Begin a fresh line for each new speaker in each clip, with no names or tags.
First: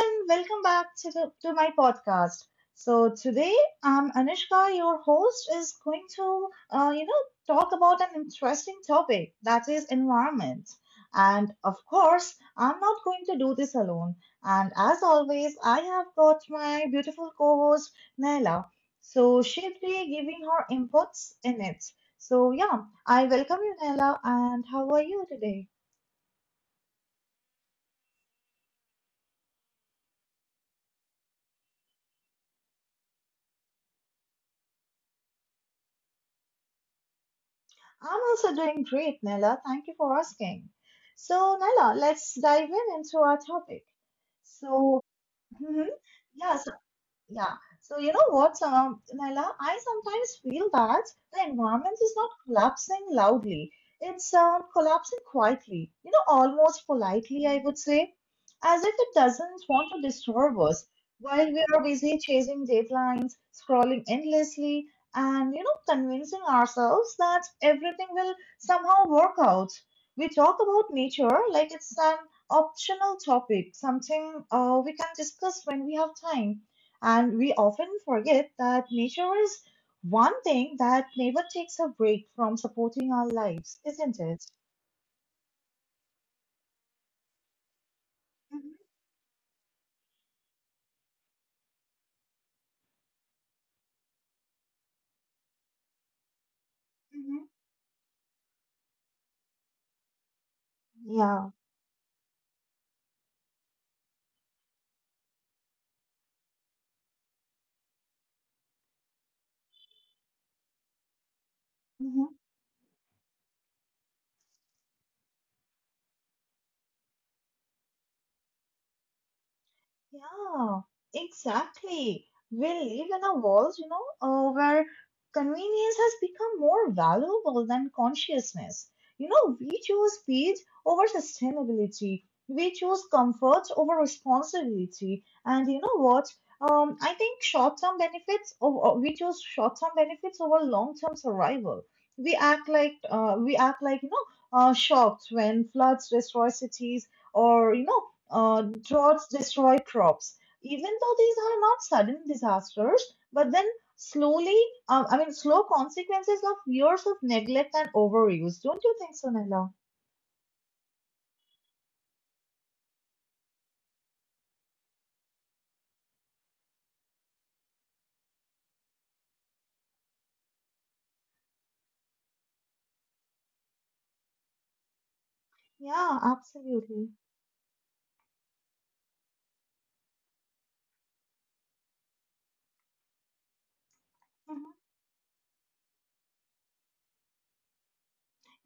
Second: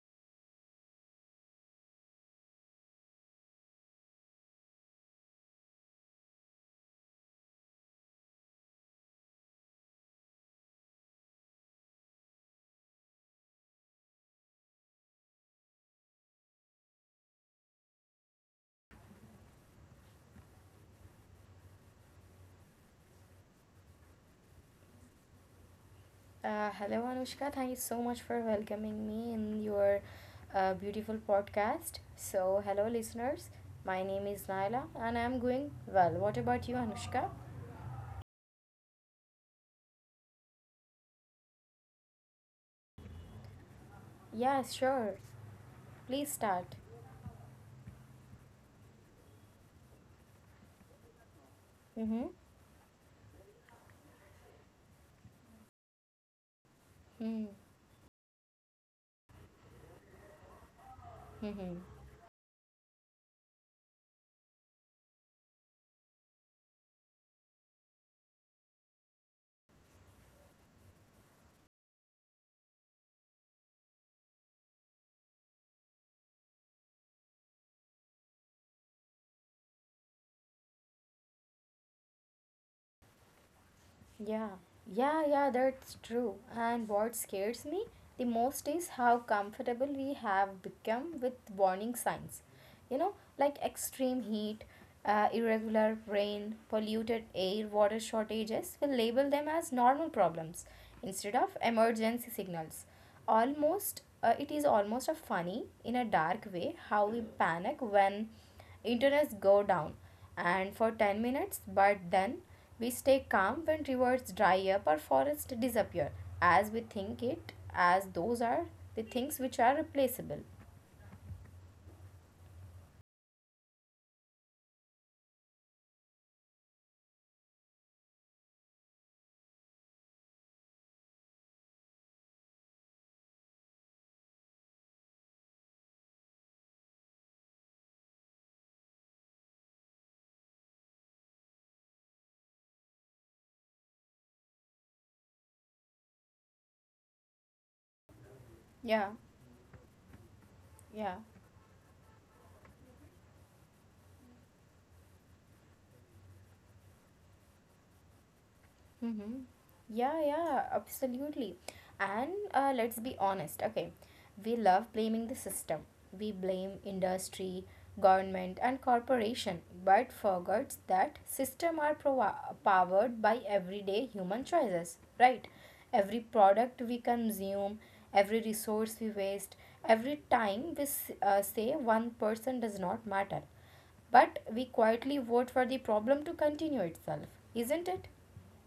and welcome back to, to my podcast. So today, Anushka, your host, is going to, talk about an interesting topic that is environment. And of course, I'm not going to do this alone. And as always, I have got my beautiful co-host Naila. So she'll be giving her inputs in it. So yeah, I welcome you, Naila. And how are you today?
Hello, Anushka. Thank you so much for welcoming me in your beautiful podcast. So, hello, listeners. My name is Naila and I'm going well. What about you, Anushka?
I'm also doing great, Nella. Thank you for asking. So, Nella, let's dive in into our topic.
Yeah,
So,
sure.
mhm.
Please
Yeah,
start.
yeah. So you know what, Naila, I sometimes feel that the environment is
Mm-hmm.
not collapsing loudly. It's collapsing quietly, you know, almost politely,
Mm-hmm.
I would say, as if it doesn't want to disturb us while we
Mm-hmm.
are busy chasing deadlines, scrolling endlessly, and, you know, convincing ourselves that everything will somehow work out. We talk about nature like it's an optional topic, something we can discuss when we have time, and we often forget that nature is one thing that never takes a break from supporting our lives, isn't it?
Yeah, yeah, that's true. And what scares me the most is how comfortable we have become with warning signs. You know, like extreme heat, irregular rain, polluted
Mm-hmm.
air, water shortages, we label them as normal problems
Mm-hmm.
instead
Yeah.
of emergency signals almost it is almost a funny in a dark way how we panic when internets go down and for 10 minutes but then we stay calm when rivers dry up or forests disappear as we think it as those are the things which are replaceable.
Yeah, exactly. We live in a world, where convenience has become more valuable than consciousness. You know, we choose speed over sustainability. We choose comfort over responsibility. And you know what? I think short-term benefits, over, We choose short-term benefits over long-term survival. We act like, shocked when floods destroy cities or,
Yeah,
droughts destroy crops. Even though
yeah.
these are not sudden disasters, but then slowly, slow consequences of years of neglect and overuse. Don't you think so,
Mm-hmm.
Nella?
Yeah, absolutely. And let's be honest, okay, we love blaming the system. We blame industry, government, and corporation, but forgets that system are powered by everyday human choices, right?
Yeah,
Every product we
absolutely.
consume, every resource we waste, every time we say one person does not matter, but we
Mm-hmm.
quietly vote for the problem to continue itself, isn't it?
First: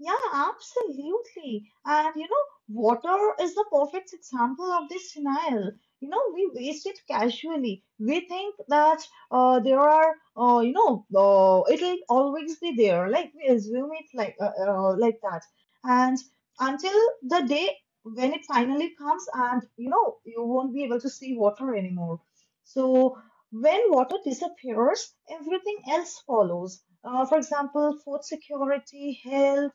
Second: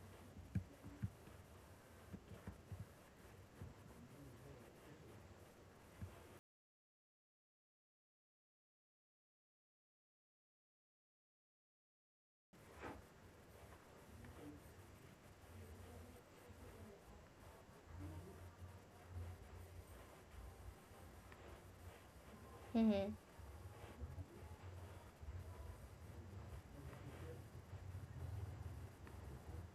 Yeah, absolutely. And you know, water is the perfect example of this denial. You know, we waste it casually. We think that there are, you know, it'll always be there. Like we assume it like that, and until the day when it finally comes, and you know, you won't be able to see water anymore. So when water disappears, everything else follows. For example, food security, health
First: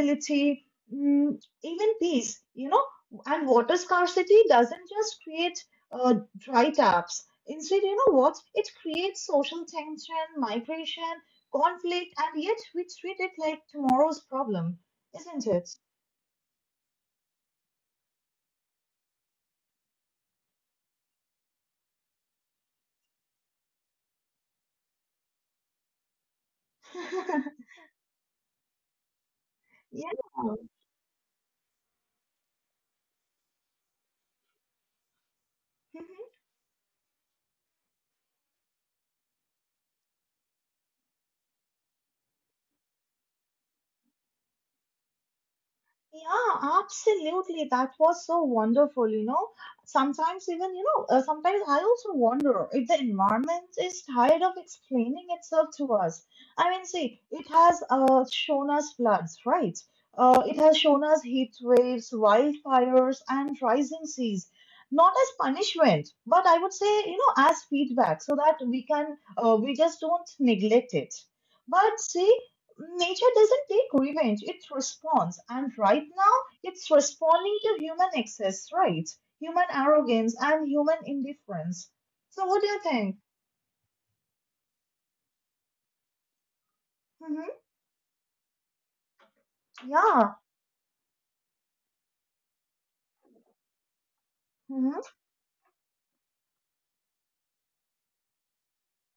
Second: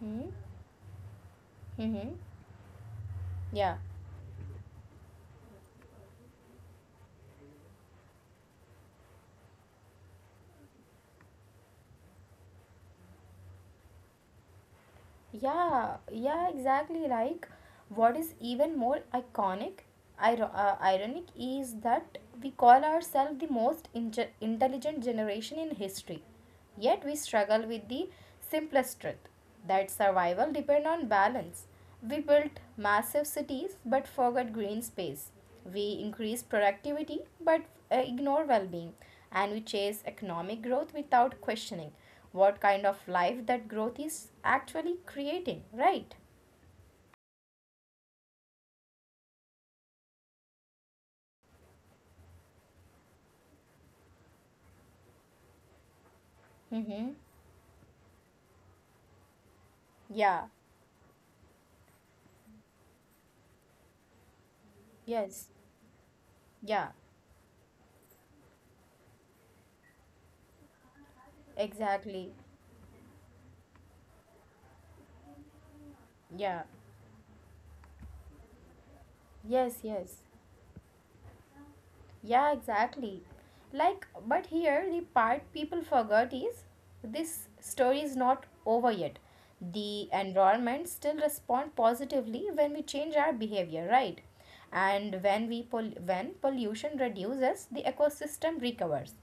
Hmm.
mm, even
Hmm.
peace, you know. And
Yeah.
water scarcity doesn't just create dry taps. Instead, you know what? It creates social tension, migration, conflict, and yet we treat it like tomorrow's problem, isn't it?
Yeah. Yeah. Exactly. Like, what is even more iconic, ironic is that we call ourselves the most intelligent generation in history, yet we struggle with the simplest truth that survival depend on balance. We built massive cities but forgot green space. We
Yeah.
increase productivity but ignore well-being, and we chase economic growth without questioning what kind of life that growth is actually creating, right?
Yeah, absolutely. That was so wonderful, you know. Sometimes, even, sometimes I also wonder if the environment is tired of explaining itself to us. I mean,
Mm-hmm.
see, it has shown us floods, right?
Yeah,
It has shown us heat waves, wildfires, and rising seas. Not as
yes,
punishment, but I would
yeah,
say, you know, as feedback so that we can, we just don't neglect it. But
exactly.
see, nature doesn't take revenge, it responds. And right now,
Yeah,
it's responding to human excess, right? Human
yes, yes.
arrogance and human indifference.
Yeah,
So, what do you
exactly.
think?
Like, but here the part people forgot is this
Mm-hmm.
story is not over yet. The
Yeah.
environment still respond positively when we change our behavior, right?
Mm-hmm.
And when we when pollution reduces, the ecosystem recovers.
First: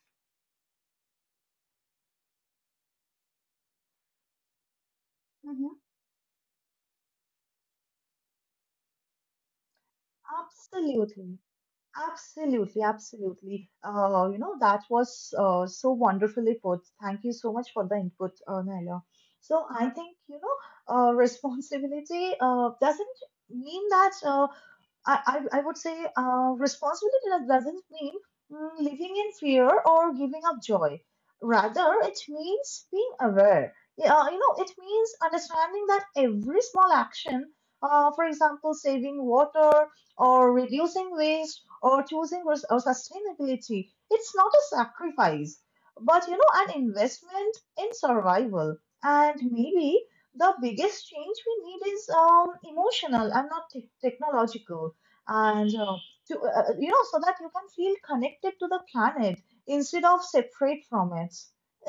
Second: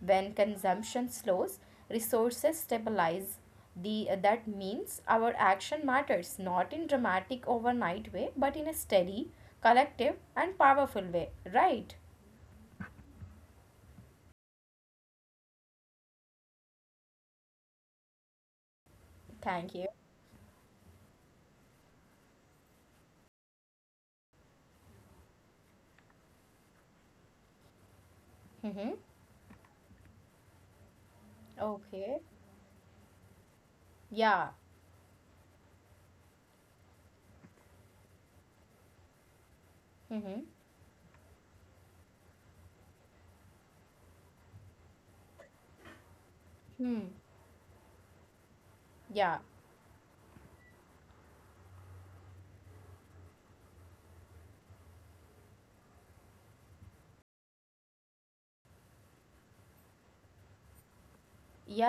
When consumption slows, resources stabilize. The that means our
Mm-hmm.
action matters not in dramatic overnight way, but in a steady, collective, and powerful way,
Absolutely.
right?
Absolutely. Absolutely. You know, that was so wonderfully put. Thank you so much for the input, Naila. So,
Thank you.
I think, responsibility doesn't mean that. I, I would say responsibility doesn't mean mm,
Mm-hmm.
living in fear or giving up joy. Rather,
Okay.
it means being aware. Yeah, you
Yeah.
know, it means understanding that every small action, for example, saving water
Mm-hmm.
or reducing waste or or sustainability, it's not a sacrifice, but you know, an
Hmm.
investment in survival.
Yeah.
And maybe the biggest change we need is emotional and not technological and to you know, so that you can feel connected to the planet instead of separate from it,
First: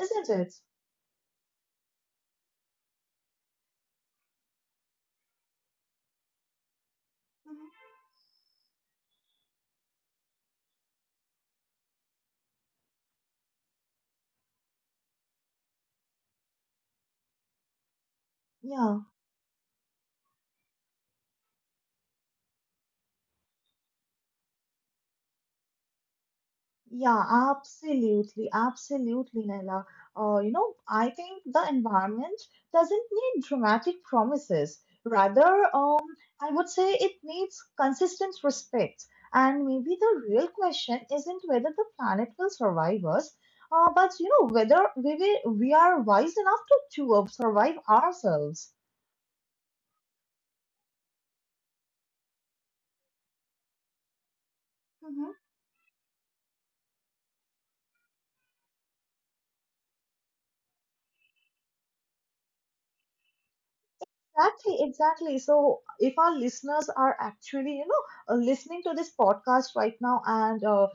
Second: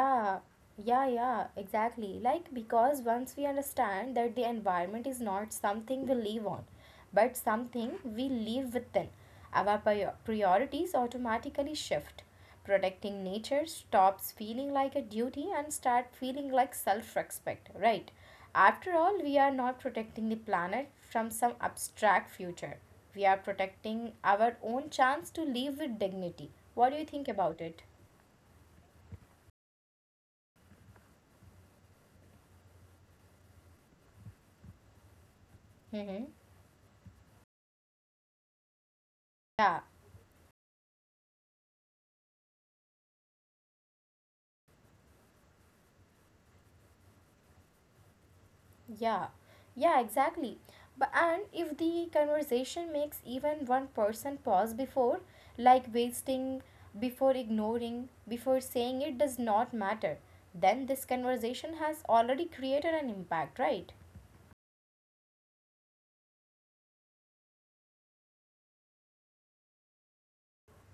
isn't it?
yeah, exactly. Like, because once we understand that the environment is not something we live on, but
Mhm.
something we live within, our priorities automatically shift. Protecting nature stops feeling like a duty and start feeling like self-respect, right? After
Yeah.
all, we are not protecting the planet from some abstract future. We are protecting our own chance to live with dignity. What do you
Yeah,
think about it?
absolutely, absolutely, Naila. You know, I think the environment doesn't need dramatic promises. Rather,
Mm-hmm.
I would say it needs consistent respect. And
Yeah.
maybe the real question isn't whether the planet will survive us, but you know, we are wise enough to, survive ourselves.
Yeah, yeah, exactly. But and if the conversation makes even one person pause before,
Mhm.
like wasting, before ignoring, before saying it does not matter, then this conversation has already created an impact, right?
Exactly, exactly. So, if our listeners are actually, listening to this podcast right now, and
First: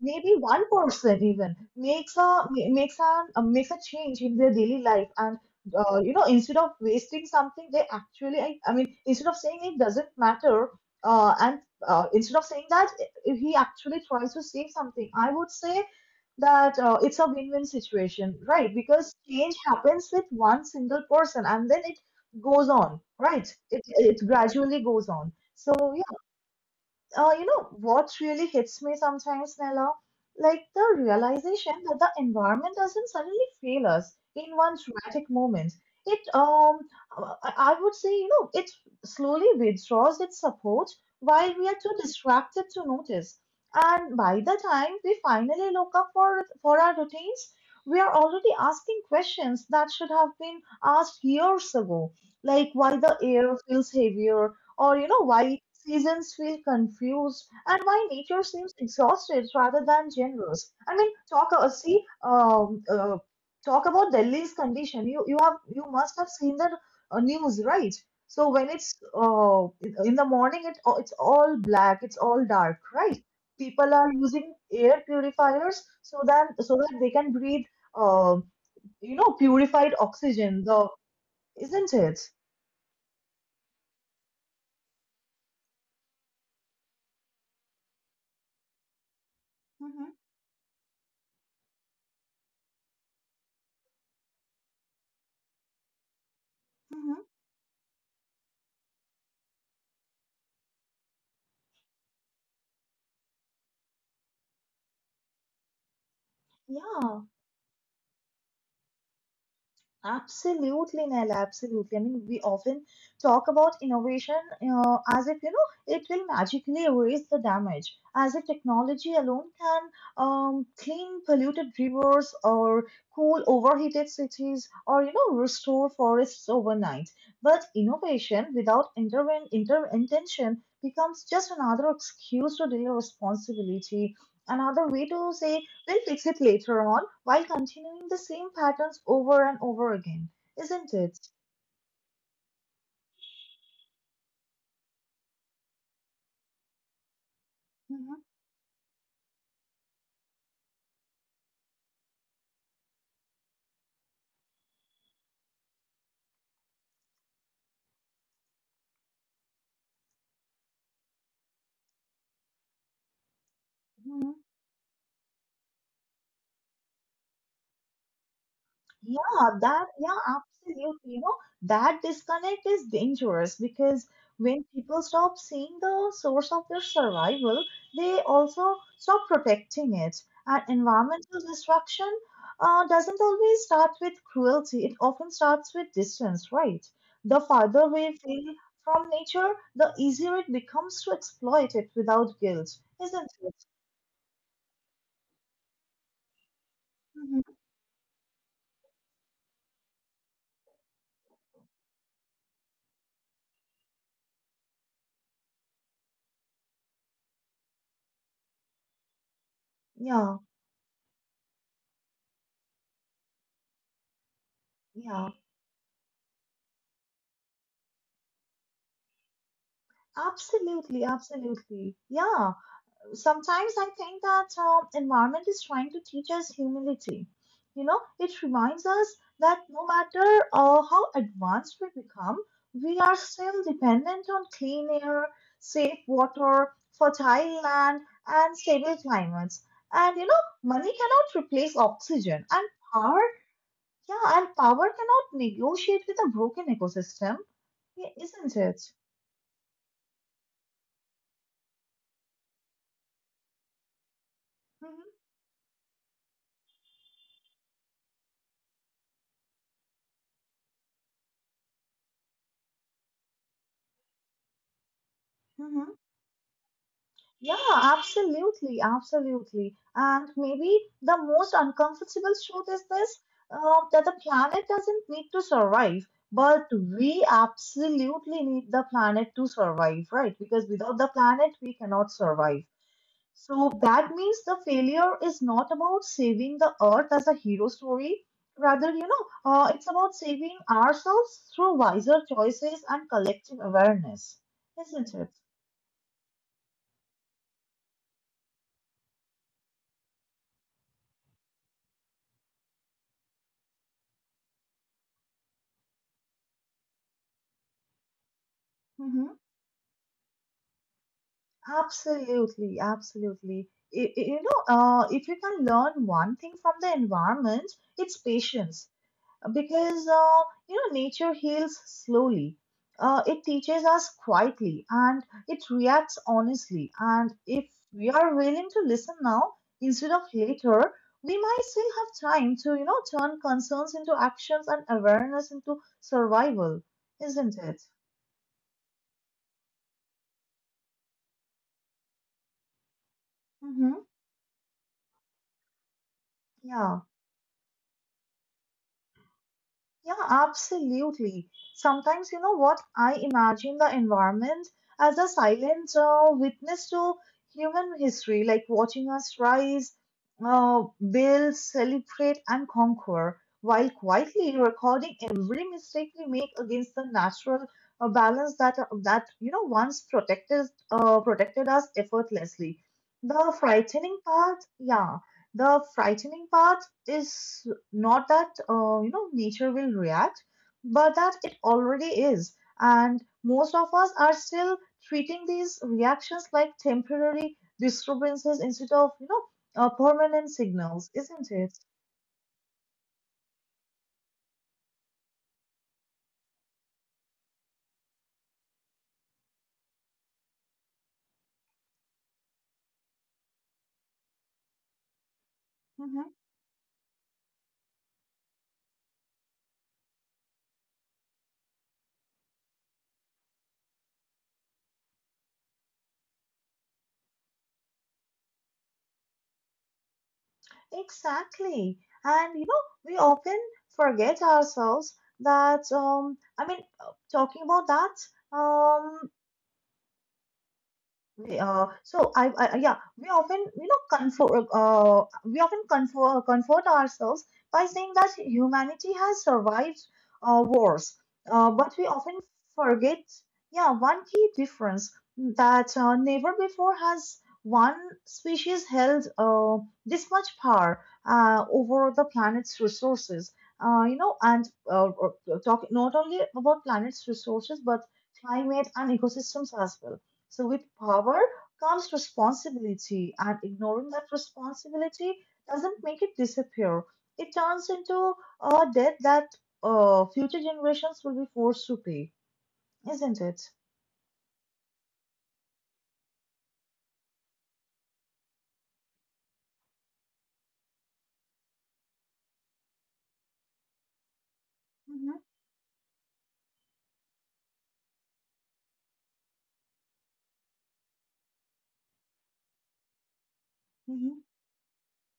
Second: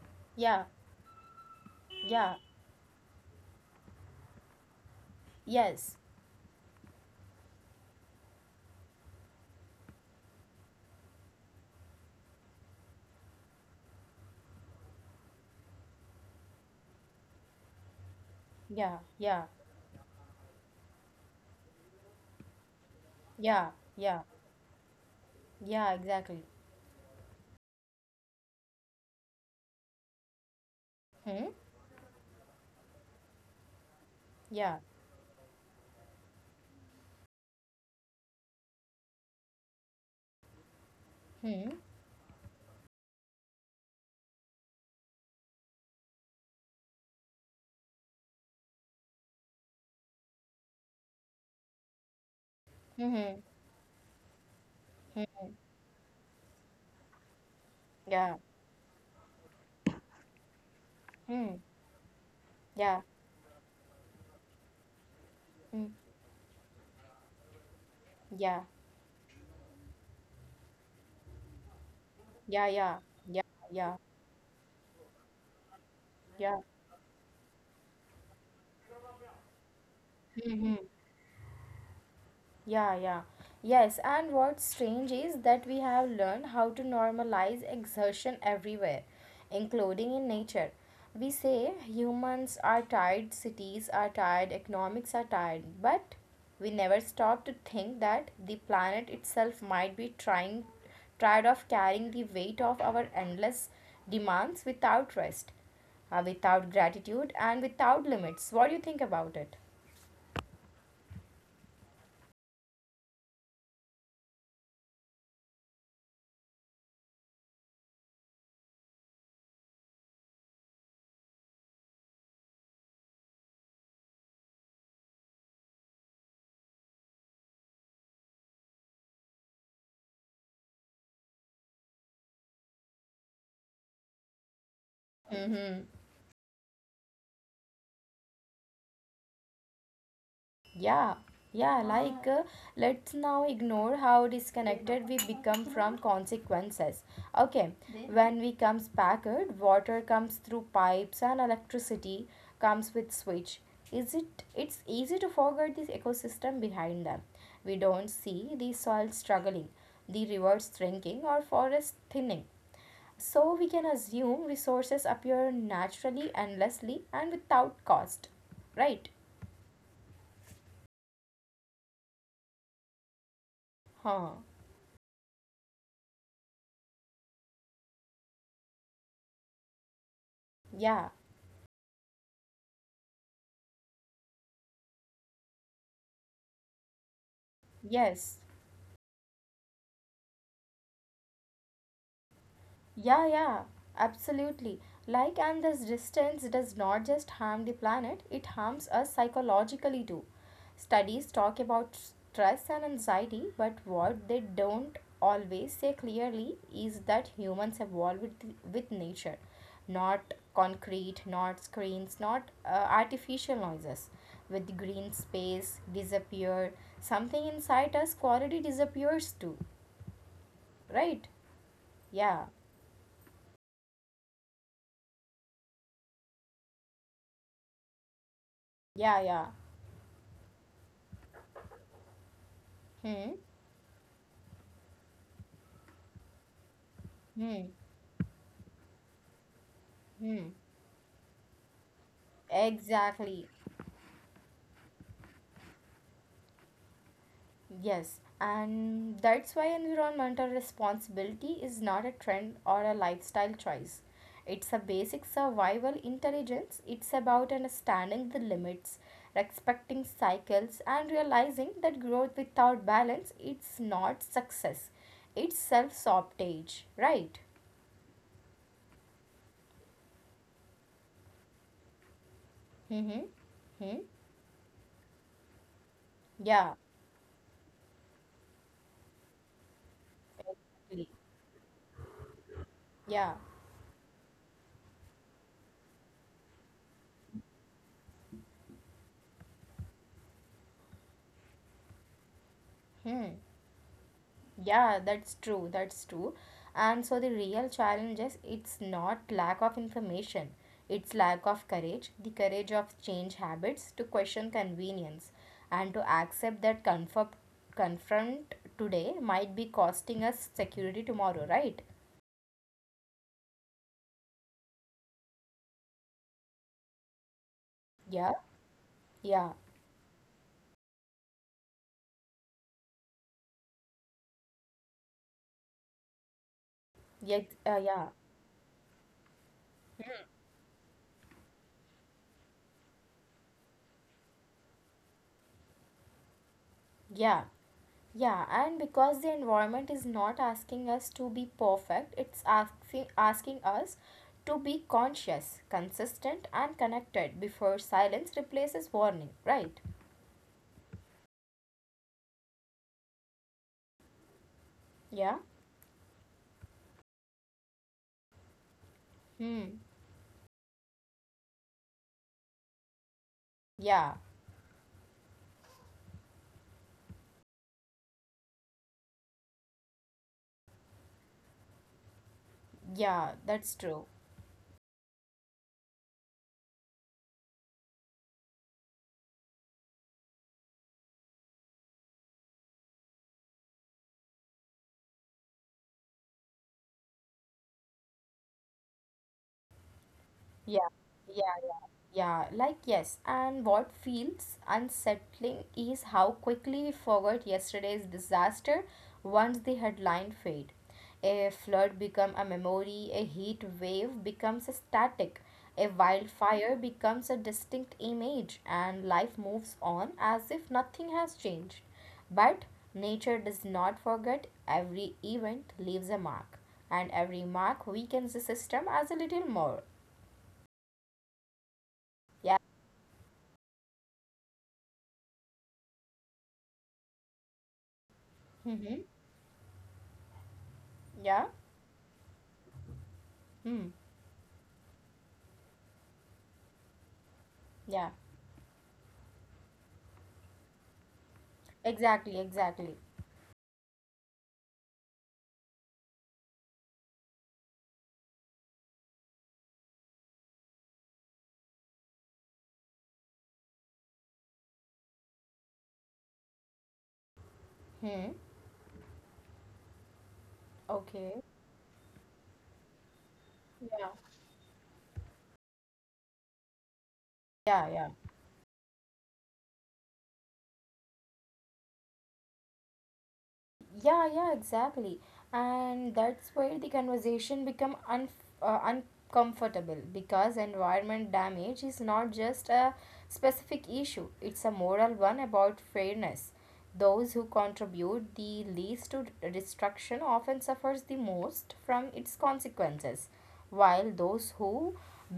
maybe one
Yeah,
person even makes a
yeah,
ma- makes an makes a change in their daily life, and
yes,
you know, instead of wasting something, they actually, I mean, instead of saying it doesn't matter, and instead of saying that, if he actually tries to save something, I would say that it's a win-win situation, right?
yeah,
Because
yeah,
change happens with one single person, and then it goes on, right?
yeah,
It
yeah,
gradually goes on. So
yeah, exactly.
you know what really hits me sometimes, Nella? Like the
Hmm,
realization that the environment doesn't suddenly fail us in one
yeah,
dramatic moment. It, I would say, you know, it slowly withdraws its support while we
hmm,
are too distracted to notice. And by the time we finally look up for our routines, we are already asking questions that should have been asked years ago, like why the
hmm,
air feels heavier, or you know, why seasons feel confused, and why
yeah,
nature seems exhausted rather than generous. I mean,
hmm, yeah,
talk about Delhi's condition. You have, you
hmm,
must have seen the news, right? So
yeah,
when it's in the morning, it's all black, it's all
yeah,
dark,
yeah,
right?
yeah,
People
yeah,
are using air purifiers
yeah,
so that they can breathe, uh, you know, purified oxygen.
hmm.
The, isn't it?
Yeah, yeah. Yes, and what's strange is that we have learned how to normalize exertion everywhere,
Hmm.
including in nature. We say humans are tired, cities are tired, economics are tired, but we
Hmm.
never stop to think that the planet itself might be trying tired of carrying the weight of our endless demands without rest, without
Yeah.
gratitude and without limits. What do you think about it?
Absolutely, Nell. Absolutely. I mean, we often talk about innovation as if you know it will magically erase the damage, as if technology alone can clean polluted rivers or cool overheated cities or you know restore forests overnight. But innovation without interven- inter intention becomes just another excuse to delay responsibility, another way to say
Mm-hmm.
they'll fix it later on while continuing the same patterns over and over again, isn't it?
Yeah, yeah, like let's now ignore how disconnected we become from consequences. Okay, when we comes packed, water comes through pipes and electricity comes with switch. Is it it's easy to forget this ecosystem behind them. We don't see the soil struggling, the rivers shrinking or forest thinning. So we can
Mhm.
assume resources appear naturally, endlessly and without cost. Right?
Yeah, absolutely. You know, that disconnect is dangerous because
Huh.
when people stop seeing the source of their survival, they also stop protecting it. And
Yeah.
environmental destruction doesn't always start with cruelty, it often starts with distance, right? The farther we
Yes,
feel from nature, the easier it becomes to exploit it without guilt, isn't
yeah,
it?
yeah, absolutely. Like, and this distance does not just
Mhm.
harm the planet, it harms us psychologically too. Studies talk about stress and anxiety, but what they don't always say clearly is that humans evolved with nature,
Yeah,
not concrete, not screens, not artificial noises. With green
yeah,
space disappear, something inside us quality disappears too,
absolutely,
right?
absolutely. Yeah.
Yeah,
Sometimes I think that environment is trying to teach us humility. You know, it reminds us
yeah, yeah.
that no matter how advanced we become, we are
Hmm,
still dependent on clean air, safe water, fertile
hmm,
land, and stable climates. And you know,
hmm.
money cannot replace oxygen, and power,
Exactly.
yeah, and power cannot negotiate with a broken ecosystem. Yeah,
Yes.
isn't it?
And that's why environmental responsibility is not a trend or a lifestyle choice. It's a
Mhm.
basic survival intelligence. It's about understanding the limits, respecting cycles, and realizing that growth without balance it's not success. It's
Mhm.
self-sabotage, right?
Yeah, absolutely, absolutely. And maybe the most uncomfortable truth is this,
Mm-hmm. Hmm.
that the planet doesn't need to survive, but
Yeah.
we absolutely need the planet to survive, right? Because without the
Exactly.
planet, we cannot survive.
Yeah.
So that means the failure is not about saving the earth as a hero story. Rather, it's about saving ourselves through wiser choices and
Hmm.
collective awareness,
Yeah,
isn't it?
that's true. That's true. And so the real challenge is it's not lack of information, it's lack of courage, the courage of change habits, to question convenience, and to accept that comfort confront today
Mm-hmm.
might be costing us security tomorrow, right?
Absolutely, absolutely. You know, if you can learn one thing from the environment, it's
Yeah,
patience,
yeah,
because you know, nature heals slowly. It teaches us quietly and it reacts honestly. And
yeah,
if
yeah,
we are willing to listen now instead of later, we might still have time to you know turn concerns into actions and awareness into survival,
yeah.
isn't it?
Yeah, and because the environment is not asking us to be perfect, it's asking us
Mm-hmm.
to be conscious, consistent, and
Yeah.
connected before silence replaces warning, right?
Yeah, absolutely. Sometimes, you know what, I imagine the environment as a
Yeah.
silent witness to human history, like watching us
Hmm.
rise, uh, build, celebrate, and conquer, while
Yeah.
quietly recording every mistake we make against the natural balance that you know once protected us effortlessly.
Yeah,
The
that's true.
frightening part, yeah, the frightening part is not that, you know, nature will react, but that it already is. And most of us are still treating these reactions like temporary disturbances instead of, permanent
Yeah,
signals, isn't
yeah,
it?
yeah, yeah. Like, yes. And what feels unsettling is how quickly we forgot yesterday's disaster once the headline fade. A flood become a memory, a heat wave becomes a static, a
Hmm.
wildfire becomes a distinct image, and life moves on as if nothing has changed. But nature does not forget every event leaves a mark, and every mark weakens the system as a little more.
Exactly.
Yeah.
And you know, we often forget ourselves that talking about that,
Mm-hmm.
um
Yeah.
we, so I yeah, we often you
Hmm.
know comfort we often comfort, comfort ourselves by
Yeah.
saying that humanity has survived wars, but we often
Exactly. Exactly.
forget, yeah, one key difference, mm, that never before has one species held this much power over the planet's resources, you know and talk not only about planet's resources but
Hmm.
climate and ecosystems as well. So with power
Okay.
comes responsibility, and
Yeah.
ignoring that responsibility doesn't make it disappear. It
Yeah.
turns
Yeah.
into a debt that future generations will be forced to pay, isn't it?
Yeah. Yeah. Exactly. And that's where the conversation become un uncomfortable because environment damage is not just a specific issue; it's a moral one about fairness. Those who contribute the least to destruction often suffers the most from its consequences, while those
Hmm.
who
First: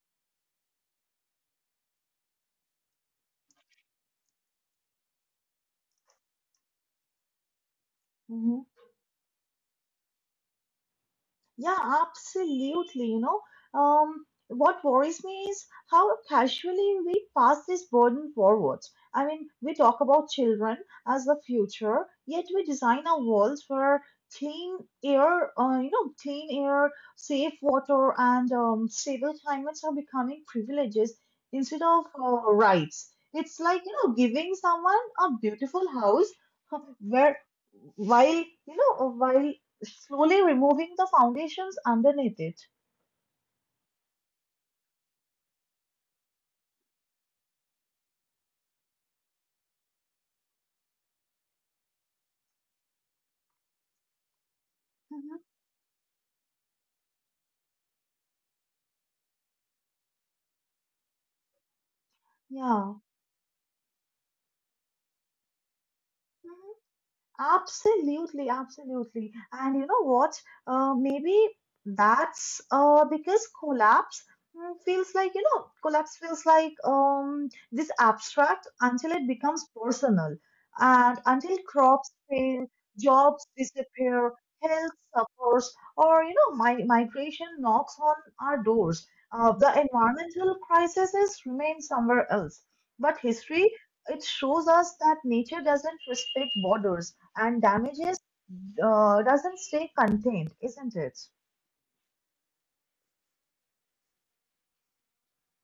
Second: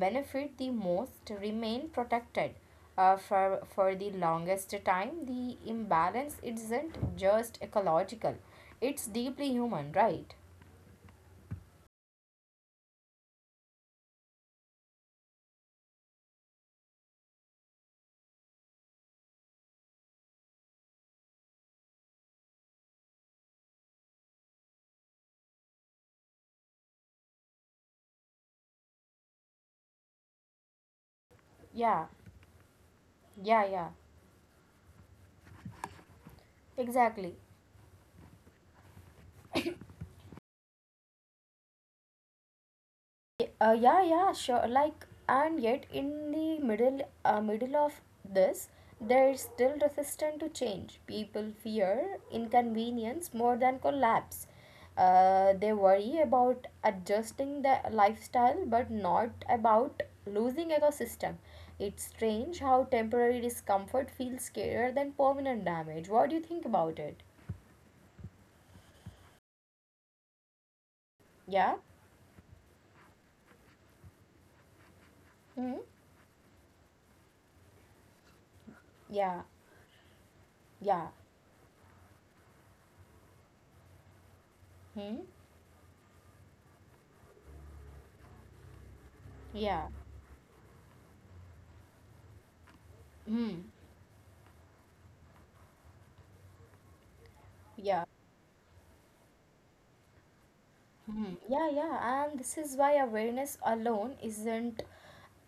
benefit the most remain protected. For the longest time, the imbalance isn't just ecological,
Hmm.
it's deeply human, right?
Yeah, absolutely. You know, what worries me is how casually we pass this burden forward. I mean, we talk about children as the future, yet we design a world where clean air, clean air, safe water, and stable climates are becoming privileges instead
Yeah,
of rights. It's
yeah,
like,
yeah,
you know, giving someone a beautiful house
exactly.
where while you know while slowly removing the foundations underneath it.
Yeah, yeah, sure. Like, and yet in the middle, middle of this, they're still resistant to change. People fear inconvenience more than collapse.
Mhm.
They worry about adjusting their lifestyle, but not about losing ecosystem. It's strange how
Yeah.
temporary discomfort feels scarier than permanent damage. What do you think about it?
Absolutely, absolutely. And you know what? Maybe
Yeah.
that's because collapse feels like, you know,
Hmm.
collapse feels like um, this abstract until it
Yeah.
becomes personal.
Yeah.
And until crops fail, jobs disappear, health
Hmm.
suffers, or, you know, mi migration knocks on our doors. The
Yeah.
environmental crises remain somewhere else. But
Hmm.
history, it shows us that nature doesn't respect borders and
Yeah.
damages doesn't stay contained, isn't it?
Mhm. Yeah, yeah, and this is why awareness alone isn't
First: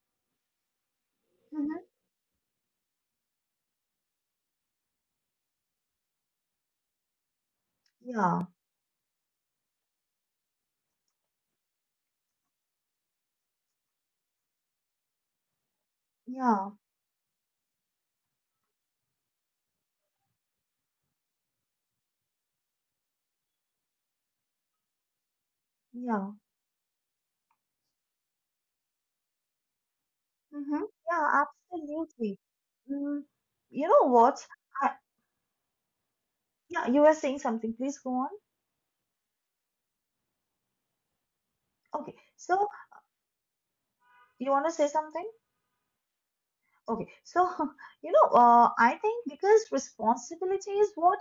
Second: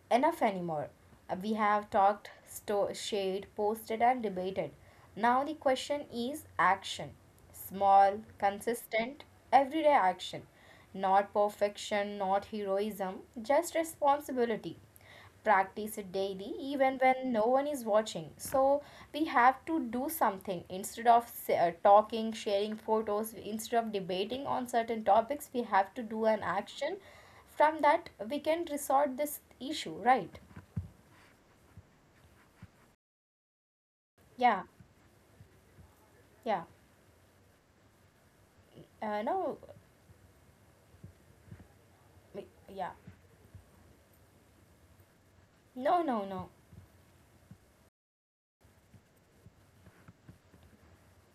enough anymore. We
Hmm.
have talked, shared, posted, and debated, now the question is action. Small,
Yeah,
consistent, everyday action. Not perfection, not heroism, just responsibility. Practice it daily,
yeah,
even when no one is watching. So we have to do something instead of talking, sharing photos, instead of debating on certain topics, we have to do an
yeah,
action. From that, we can resolve this issue, right?
hmm, yeah, absolutely. Mm, you know what?
Yeah,
I,
yeah.
yeah, you were saying something. Please go on.
No,
Okay,
we-
so
yeah.
you want to say something?
No, no, no.
Okay, so you know, I think because responsibility is what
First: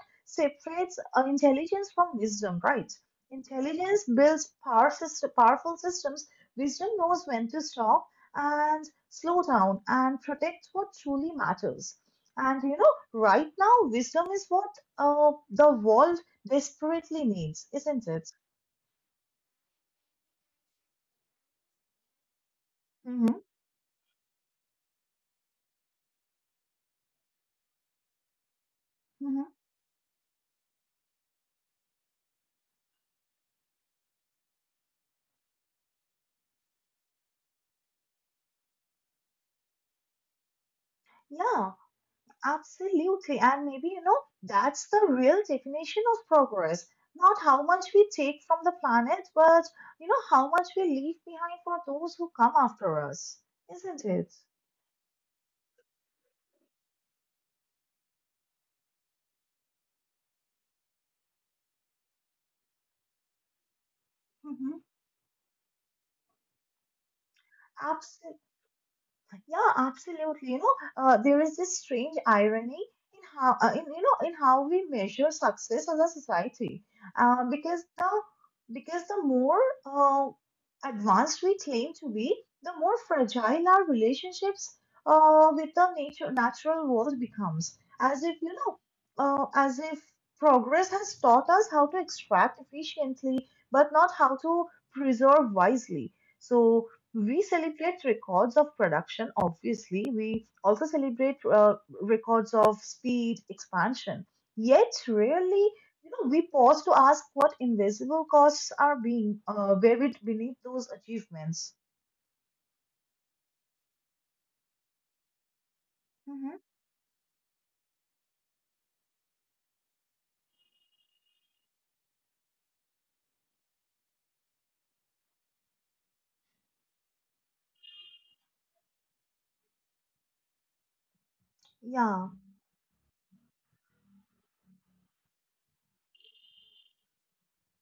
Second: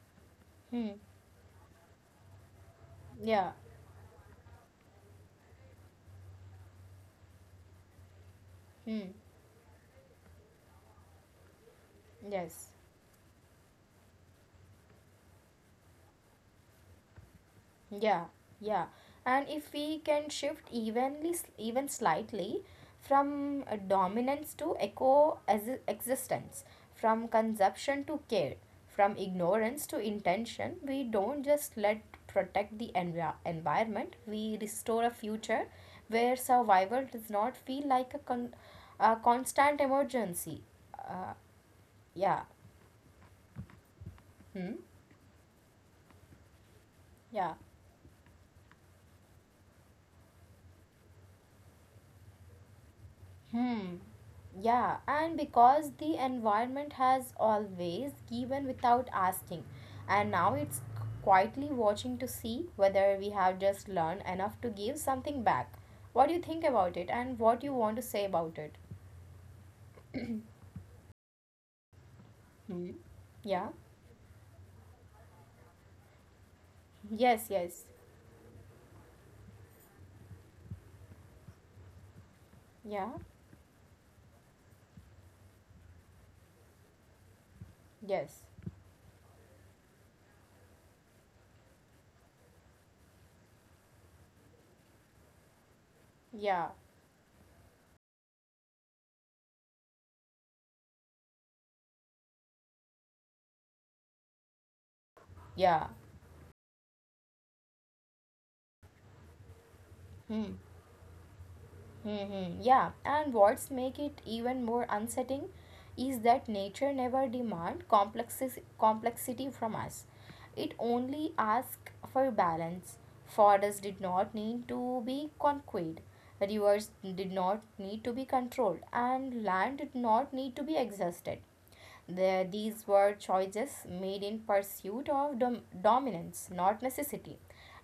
Hmm.
separates intelligence from wisdom, right?
Yeah.
Intelligence builds power system, powerful systems. Wisdom knows when to stop and
Hmm.
slow down and protect what truly matters. And
Yes.
you know, right now, wisdom is what the world desperately needs, isn't
Yeah.
it?
Yeah. And if we can shift evenly, even slightly,
Hmm.
from dominance to eco as existence, from consumption to care, from
Hmm.
ignorance to intention, we don't just let protect the environment. We restore a future where survival does not feel like a, a constant emergency. Uh,
Yeah.
yeah.
Absolutely. And maybe, you know,
Hmm.
that's the real definition of progress. Not
Yeah.
how much we take from the planet, but, you know, how much we leave behind for those who come after us.
Hmm.
Isn't it?
Yeah, and because the environment has always given without asking, and now it's quietly watching to see whether we have just learned enough to
Hmm.
give something back. What do you think about it, and what you want to say about it?
Yeah, absolutely. You know, there is this strange irony
Hmm. Yeah.
in you know in how we measure success as a society, uh,
Yes.
because
Yes.
the because the more uh, advanced we claim to be, the more
Yeah.
fragile our relationships with the nature natural world becomes. As if
Yes.
you know, as if progress has taught us how to extract efficiently, but not how to preserve wisely.
Yeah.
So we celebrate records of production, obviously we also celebrate records of speed expansion, yet rarely
Yeah.
you know we pause to ask what invisible costs are being buried
Hmm.
beneath those achievements.
Mm-hmm. Yeah, and what's make it even more unsettling is that
Hmm,
nature never demand complexes complexity from us. It only asks for balance. Forests did not need to be conquered. Rivers did not need to be controlled, and land did not need to be exhausted.
yeah.
The, these were choices made in pursuit of dominance, not necessity.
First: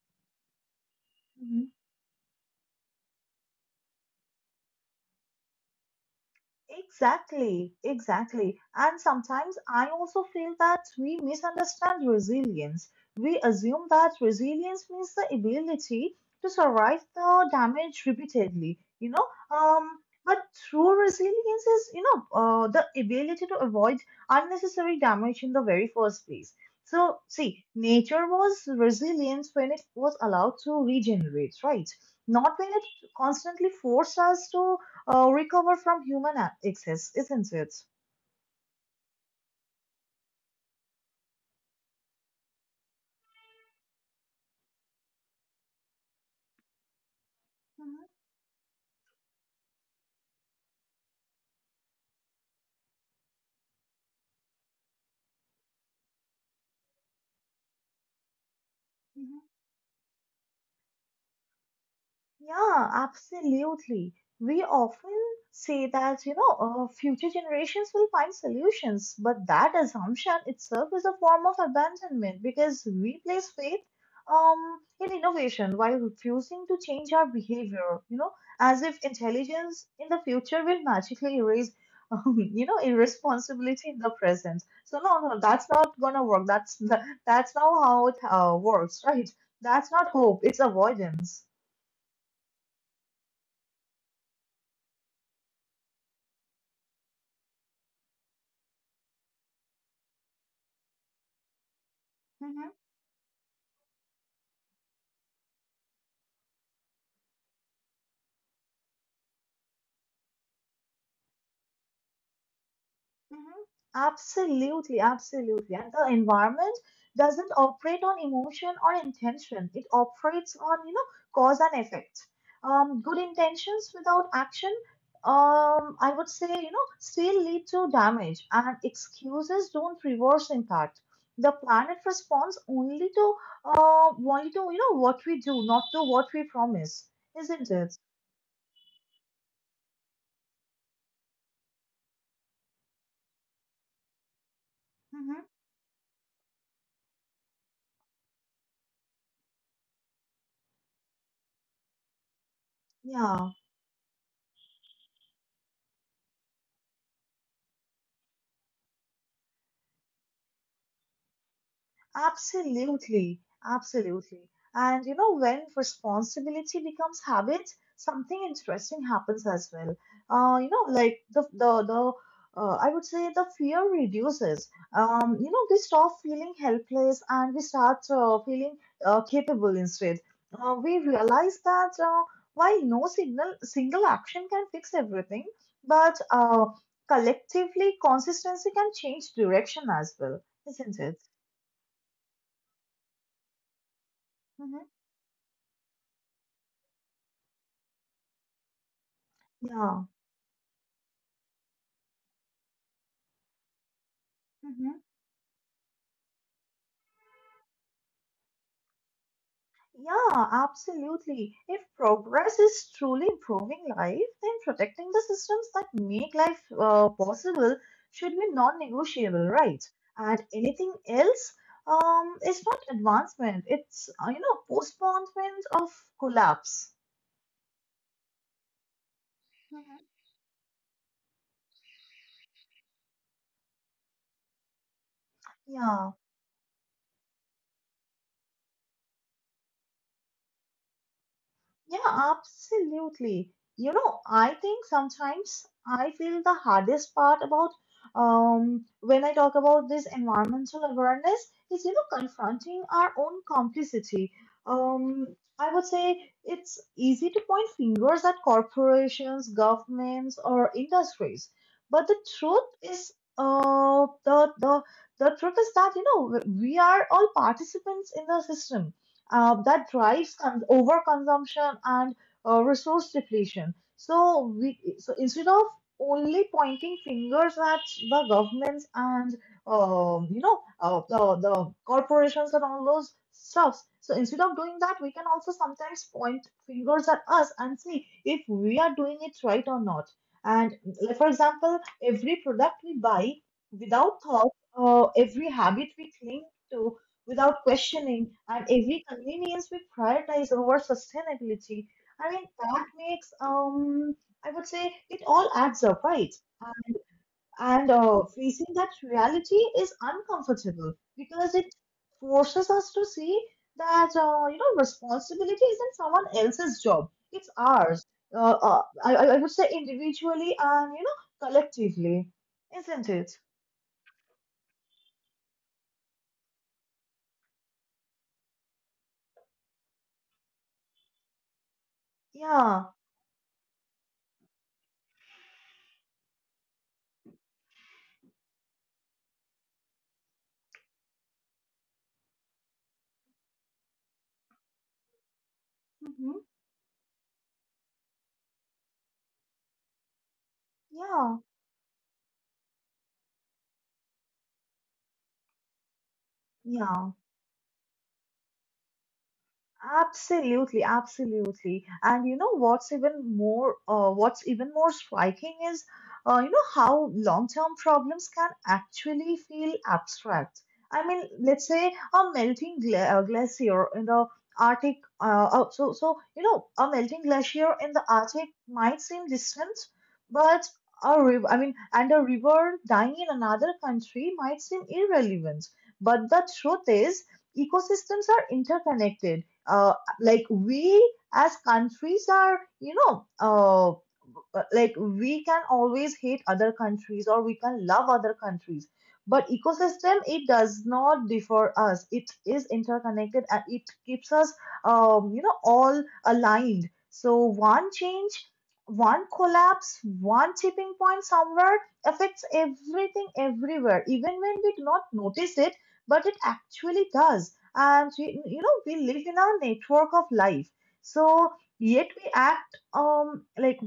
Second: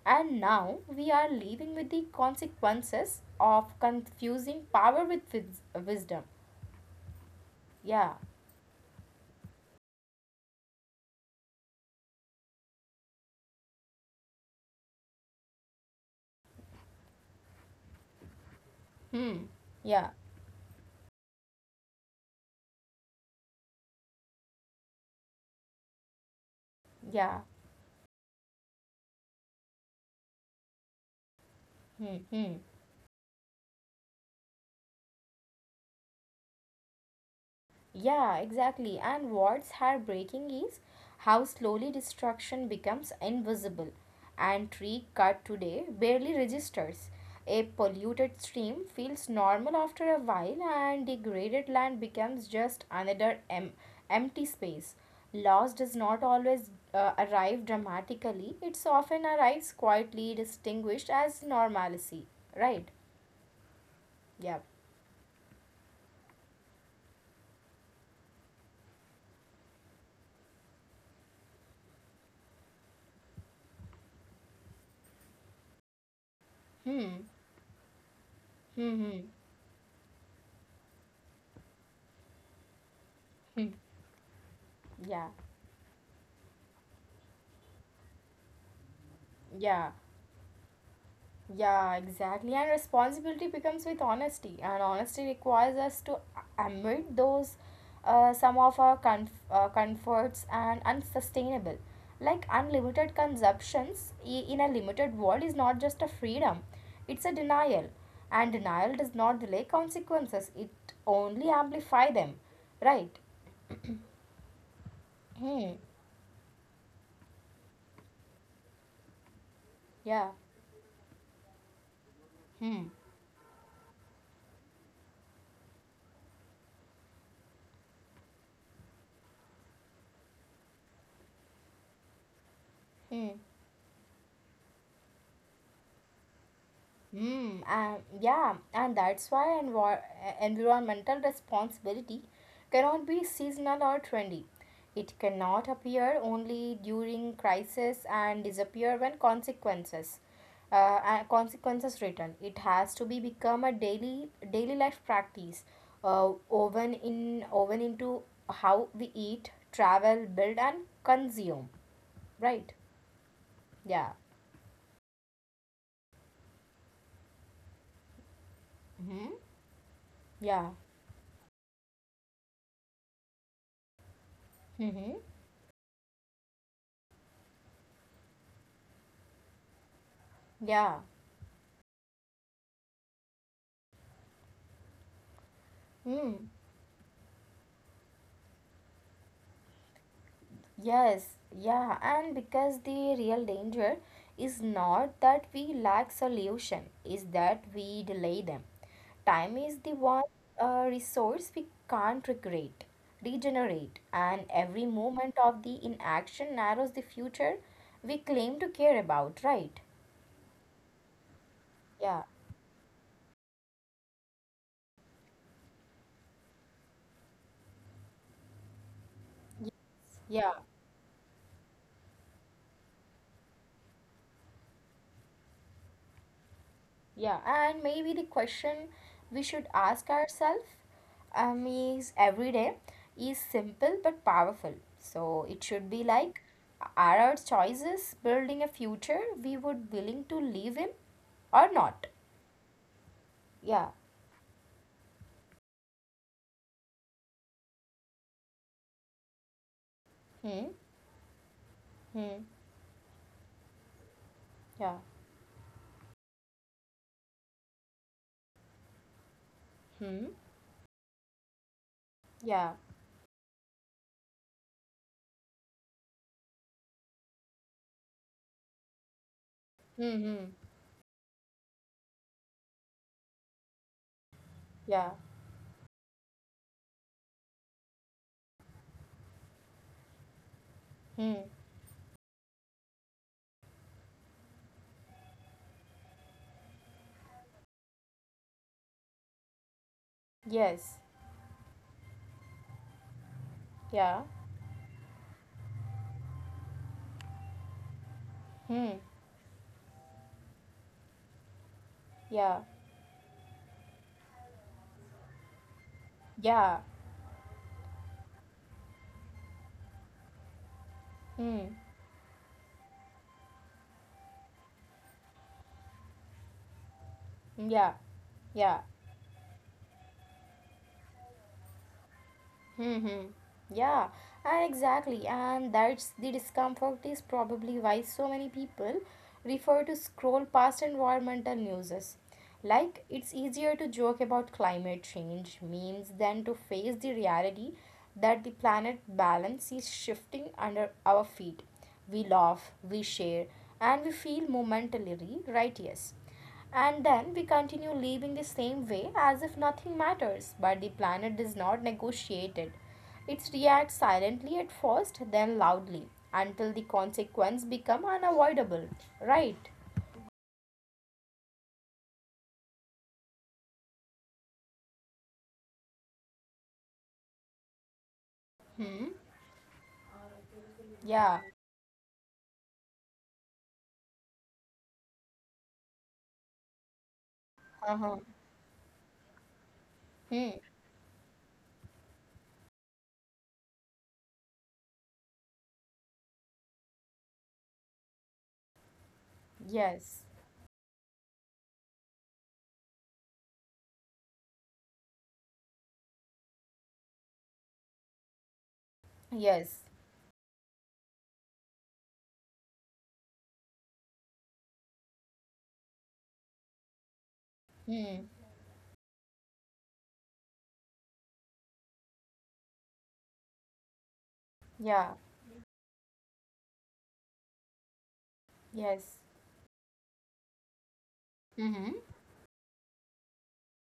And now we are living with the consequences of confusing power with wisdom.
Exactly,
Yeah.
exactly. And sometimes I also feel that we misunderstand resilience. We assume that resilience means the ability to survive the damage repeatedly, you know.
Hmm.
Um,
Yeah.
but true resilience is, you know, the ability to avoid unnecessary damage in the very first place. So,
Yeah.
see, nature was resilient when it was allowed to regenerate, right?
Hmm.
Not when
Hmm.
it constantly forced us to recover from excess, isn't it?
Yeah, exactly. And what's heartbreaking is how slowly destruction becomes invisible. And tree cut today barely registers. A
Mhm,
polluted stream feels normal after a while, and degraded land becomes just another empty space. Loss does not always arrive dramatically, It's often
mhm.
arrives quietly, distinguished as normalcy. Right?
Yeah, absolutely.
Yeah.
We often say that, you know, future generations will find solutions, but that assumption itself is a form of abandonment because we place faith in innovation while refusing to change
Hmm.
our behavior, you know, as if
Hmm. Hmm.
intelligence in the future will magically erase, you know,
hmm.
irresponsibility in the present. So
Yeah.
no, no, that's not gonna work. That's that's not how it works, right?
Yeah.
That's not hope. It's avoidance.
Yeah, exactly. And responsibility becomes with honesty, and honesty requires us to admit those some of our comforts and unsustainable. Like
Mm-hmm.
unlimited consumptions in a limited world is not just a freedom, it's a denial. And denial does not delay consequences, it only amplify them. Right?
Mhm. Absolutely,
hmm.
absolutely. And the environment doesn't operate on emotion or intention. It
Yeah.
operates on, you know, cause and effect.
Hmm.
Good intentions without action, I would say, you know, still lead to damage, and excuses don't reverse impact. The planet responds only to,
Hmm.
you know, what we do, not to what we promise, isn't
And
it?
yeah, and that's why environmental responsibility cannot be seasonal or trendy. It
Mm-hmm.
cannot appear only during crisis and disappear when consequences return. It has to be
Yeah.
become a daily life practice, woven into how we eat, travel, build, and consume. Right?
Absolutely,
Yeah.
absolutely. And you know, when responsibility becomes habit, something interesting happens as well.
Yeah.
You know, like the I would say the fear reduces.
Mm-hmm.
You know, we stop feeling helpless and we start feeling capable instead. We
Yeah.
realize that while no signal single action can fix everything, but
Mm.
uh, collectively consistency can change direction as well, isn't it?
Yes, yeah, and because the real danger is
Mm-hmm.
not that we lack solution, is that we delay them. Time is the
Yeah.
one resource we can't recreate, regenerate, and every
Hmm.
moment of the inaction narrows the future we claim to care about, right?
Yeah, absolutely. If
Yeah,
progress is truly improving life, then protecting the systems that make life possible should be non-negotiable,
yes,
right? And
yeah,
anything else is not advancement. It's, you know, postponement of collapse.
Yeah, and maybe the question we should ask
Mhm.
ourselves is every day is simple but powerful. So it should be
Yeah.
like, are our choices building a future we would willing to live in or
Yeah,
not?
absolutely.
Yeah.
You know, I think sometimes I feel the hardest part about when I talk about this
Hmm.
environmental awareness is, you know,
Hmm.
confronting our own complicity.
Yeah.
Um, I would say it's easy to point fingers at corporations,
Hmm.
governments, or industries, but the truth
Yeah.
is, the truth is that you know we are all participants in the system that
Hmm.
drives
Hmm.
overconsumption and resource depletion. So we
Yeah.
so instead of only pointing fingers at the governments and you know
Hmm.
the corporations and all those stuffs. So instead of doing that, we can also sometimes point fingers at us and see if we are doing it right or not. And
Yes.
like, for example, every product we buy
Yeah.
without thought, every habit we cling to, without questioning, and
Hmm.
every convenience we prioritize over sustainability. I mean,
Yeah.
that makes, I would say, it all adds up, right?
Yeah.
And facing that reality is uncomfortable because
Hmm.
it forces us to see that you know responsibility isn't someone else's job; it's
Yeah.
ours.
Yeah.
I would say individually and you know collectively, isn't
Mm-hmm.
it?
Yeah, and exactly. And that's the discomfort is probably why so many people refer to scroll past environmental news.
Yeah.
Like, it's easier to joke about climate change memes than to face the reality that the planet balance is shifting under our feet. We laugh, we share, and we feel momentarily righteous.
Hmm.
And then we continue living the same way as if nothing matters, but the planet
Yeah.
does not negotiate it. It reacts silently at first, then loudly, until the
Yeah.
consequence become unavoidable. Right?
Absolutely, absolutely. And you know what's even more striking is you know how long-term problems can
Hmm?
actually feel abstract. I mean,
Yeah.
let's say a melting gla glacier in the Arctic you know a melting glacier in the
Uh-huh.
Arctic might seem distant,
Hmm.
but a river I mean and a river dying in another country might seem irrelevant. But the truth is ecosystems are interconnected, uh,
Yes.
like we as countries are you know like we can always hate other countries or we can love other countries, but
Yes.
ecosystem it does not differ us, it is interconnected and it keeps us you know all aligned. So one
Hmm.
change, one collapse, one tipping point somewhere affects everything everywhere, even when we do not
Yeah.
notice it, but it actually does, and we, you know, we
Yes.
live in a network of life. So
Mm-hmm.
yet we act um like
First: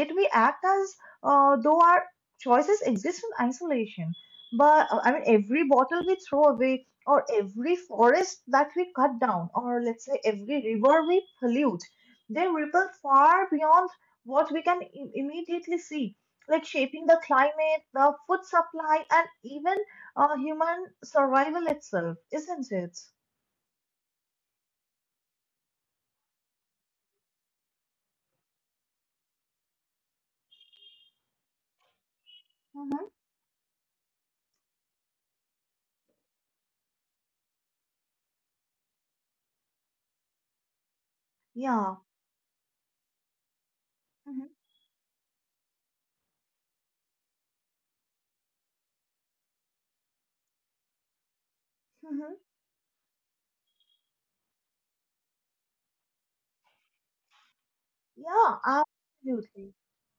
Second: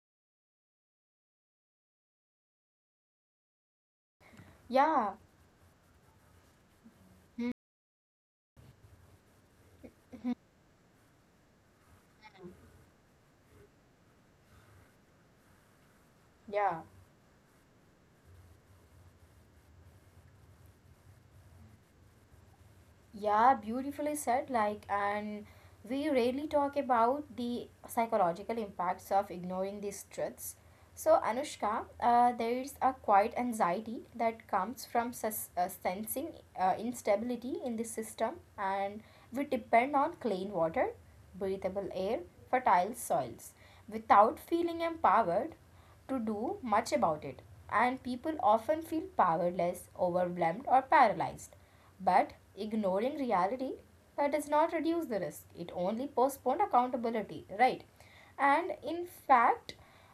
yet we act as though our choices exist in isolation, but I
Yeah,
mean every bottle we throw away, or every forest that we cut down, or let's say every river we pollute, they ripple far beyond what we can immediately see, like
yeah,
shaping the climate, the food supply, and even human survival itself, isn't it?
yeah, beautifully said. Like, and we rarely talk about the psychological impacts of ignoring these truths. So, Anushka, there's a
Hmm,
quiet anxiety that comes from sus sensing instability in the system, and we depend on clean water, breathable
yeah,
air, fertile soils. Without
hmm,
feeling empowered to do much about it. And people often feel powerless, overwhelmed, or paralyzed. But
hmm,
ignoring reality that does not reduce the risk, it only postpones accountability, right?
yeah,
And in
absolutely.
fact,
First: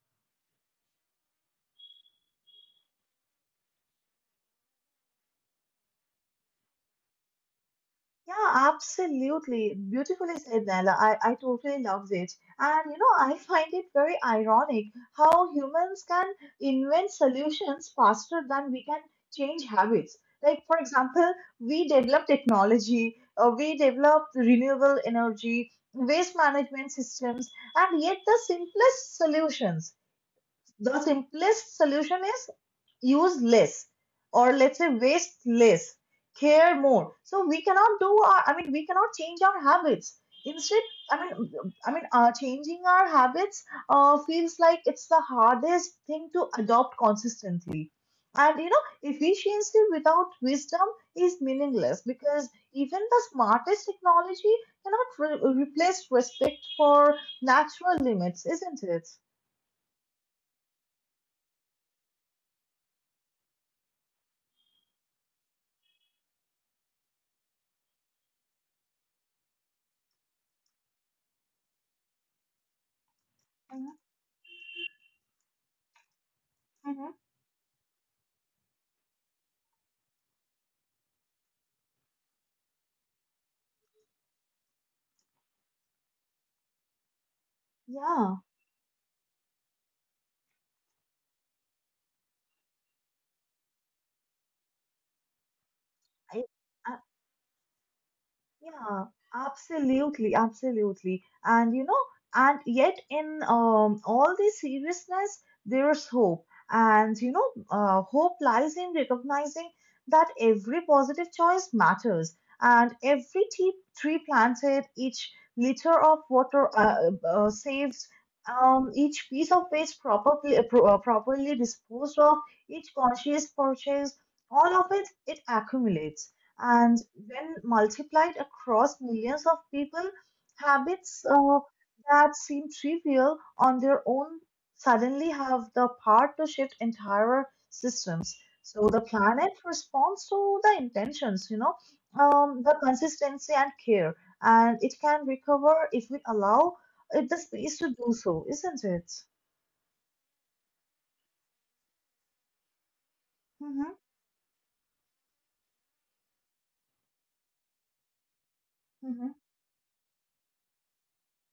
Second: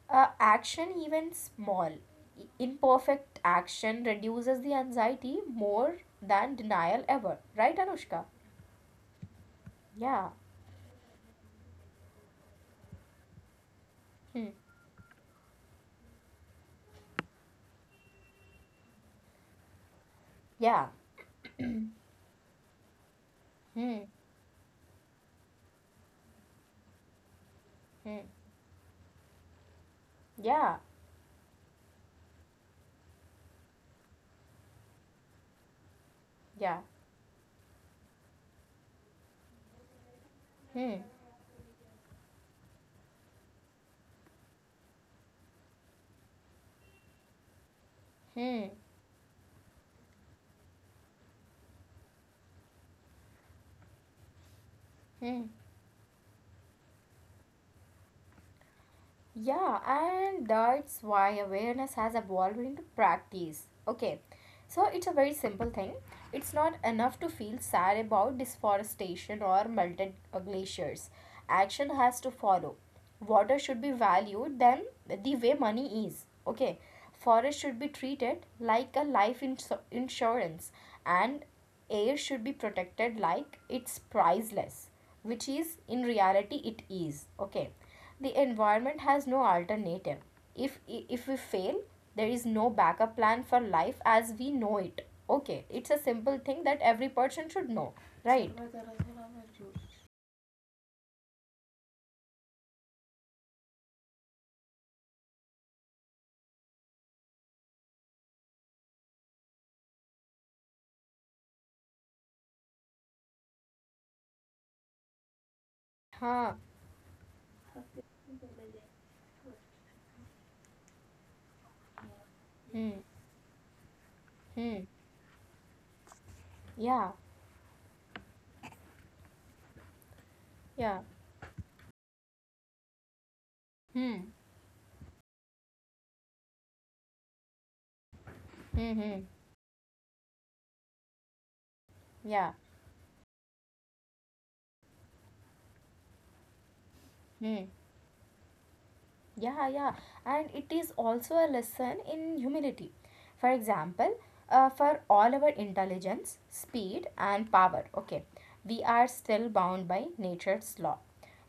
action, even small, imperfect action, reduces the anxiety more than denial ever, right, Anushka?
Yeah, absolutely.
Yeah.
Beautifully said, Nella. I totally loved it. And you know, I find it very
Hmm.
ironic how humans can invent solutions faster than we can change habits. Like, for
Yeah.
example, we develop technology, we
Hmm.
develop renewable energy, waste management systems, and yet
Hmm.
the simplest solutions,
Yeah.
the simplest solution is use less, or let's say waste less, care
Yeah.
more. So we cannot do our, I mean we cannot change our habits instead.
Hmm.
I mean i mean uh, changing our habits feels like it's the hardest thing to adopt consistently, and you
Hmm.
know efficiency without wisdom is meaningless because even the smartest technology cannot
Hmm.
replace respect for natural limits, isn't it?
Yeah, and that's why awareness has evolved into practice. Okay, so it's a very simple thing. It's not enough to feel sad about deforestation or melted glaciers. Action has to follow. Water should be valued than the way money is. Okay,
Mm-hmm.
forest should be treated like a life insurance, and air should be protected like it's priceless, which is in reality it is. Okay,
Yeah.
the environment has no alternative. If we fail, there is no backup plan for life as we know it. Okay, it's a simple thing that every person should know, right?
Yeah, absolutely, absolutely. And you know, and yet in all this seriousness, there's hope. And you know, hope lies in recognizing that every positive choice matters, and every tree planted, each liter of
Huh.
water saved, each piece of waste properly disposed of, each
Hmm.
conscious purchase, all
Hmm.
of it it accumulates, and
Yeah.
when multiplied across millions of people,
Yeah.
habits that seem trivial on their
Hmm.
own suddenly have the power to shift entire systems. So
Hmm.
the
Hmm.
planet responds to the intentions, you know,
Yeah.
the consistency and care, and it can recover if we allow it the
Hmm.
space to do so, isn't it?
Yeah, and it is also a lesson in humility. For
Mm-hmm,
example, for all our intelligence, speed, and power, okay, we are
mm-hmm.
still bound by nature's law.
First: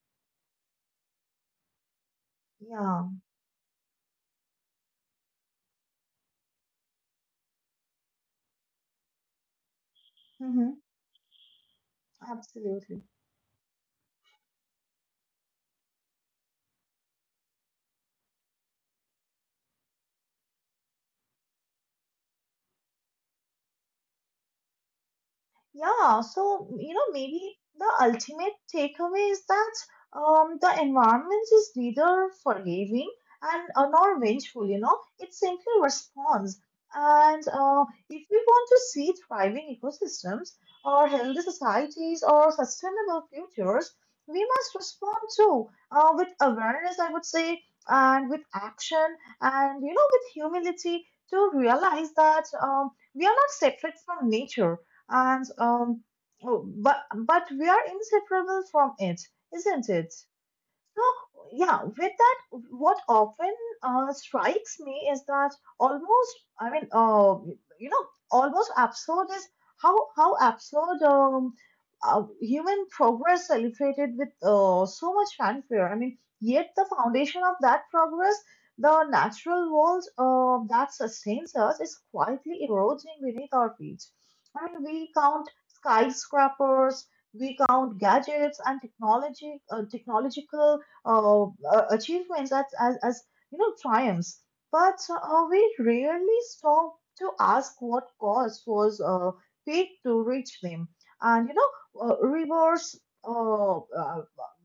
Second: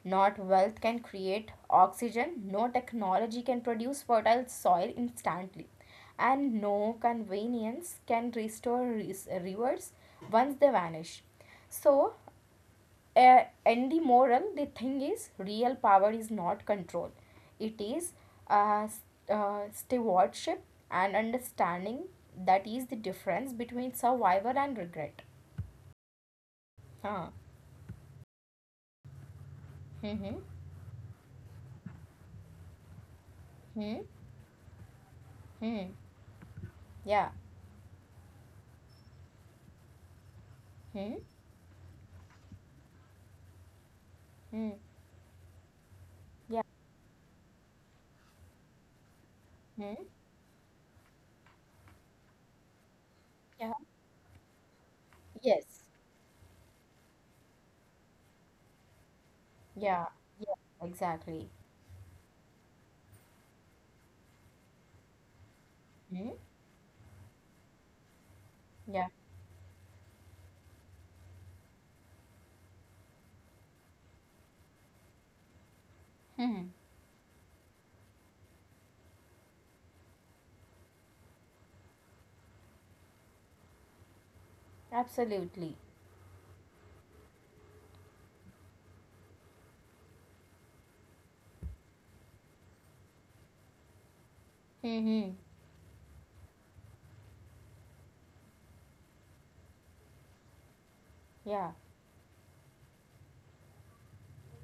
Not wealth can create oxygen, no
Yeah,
technology can produce fertile soil instantly, and no convenience can restore rivers once
mm-hmm,
they vanish. So,
absolutely.
in the moral the thing is real power is not control, it is uh, s- stewardship and understanding that is the difference between survivor and regret.
Yeah, so you know,
Huh.
maybe the ultimate takeaway is that
Mm-hmm.
the environment is neither forgiving and
hmm
nor vengeful, you know, it simply
hmm.
responds.
Yeah.
And if we want to see thriving ecosystems or
Hmm.
healthy societies or sustainable futures, we
Hmm.
must respond too, with
Yeah.
awareness, I would say, and with action, and you know,
Hmm.
with humility to realize that we are not
Yeah.
separate from nature and
Yes.
oh, but we are inseparable from it, isn't
Yeah.
it?
Yeah.
So,
Exactly.
yeah, with that, what often strikes me is that almost,
Hmm.
I mean, uh, you know, almost
Yeah.
absurd is how absurd human progress celebrated with so much fanfare. I mean,
Hmm.
yet the foundation of that progress, the natural world that sustains us, is quietly eroding beneath our feet. I mean, we count
Absolutely.
skyscrapers, we count gadgets and technology, technological uh, achievements as you know triumphs, but
Hmm. Hmm.
we rarely stop to ask what cost was paid to reach them, and you know
Yeah.
rewards. Uh, uh,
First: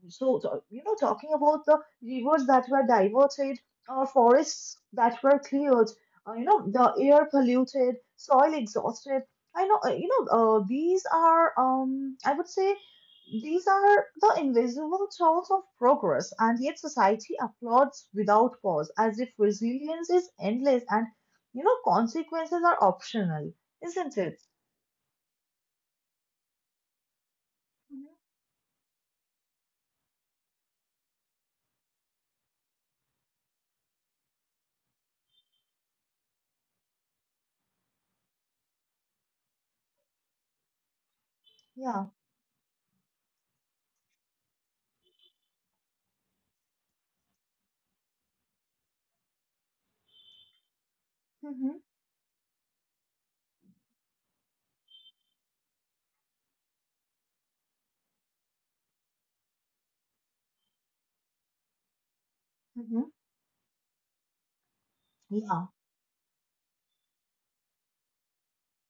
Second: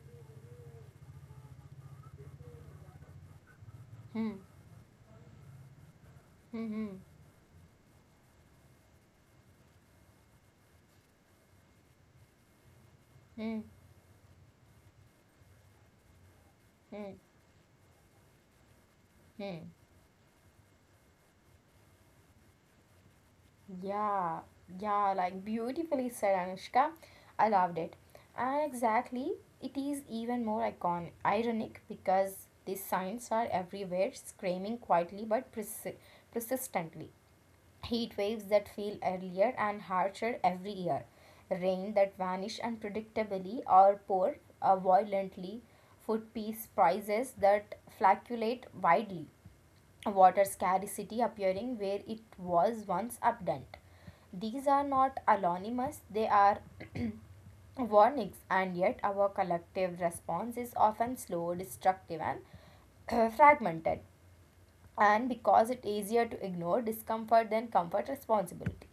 you know, talking about the rivers that were diverted, or
Hmm.
forests that were cleared, you know,
Hmm. Hmm.
the air polluted, soil exhausted. These are, I would say,
Hmm.
these are the invisible tools of progress, and yet
Hmm.
society applauds without pause, as if
Hmm.
resilience is endless and consequences are optional, isn't it?
Yeah, yeah, like beautifully said, Anushka. I loved it.
Mhm.
And exactly, it is even more icon ironic because these signs are everywhere, screaming quietly but persistently. Heat waves that feel earlier and harsher every year, rain
Yeah.
that vanish unpredictably or pour violently, food piece prices that fluctuate widely, water scarcity
Hmm.
appearing where it was once abundant. These are not anonymous, they are warnings, and yet our collective response is often slow, destructive, and
Hmm.
fragmented. And because
Yeah.
it's easier to ignore discomfort than comfort responsibility.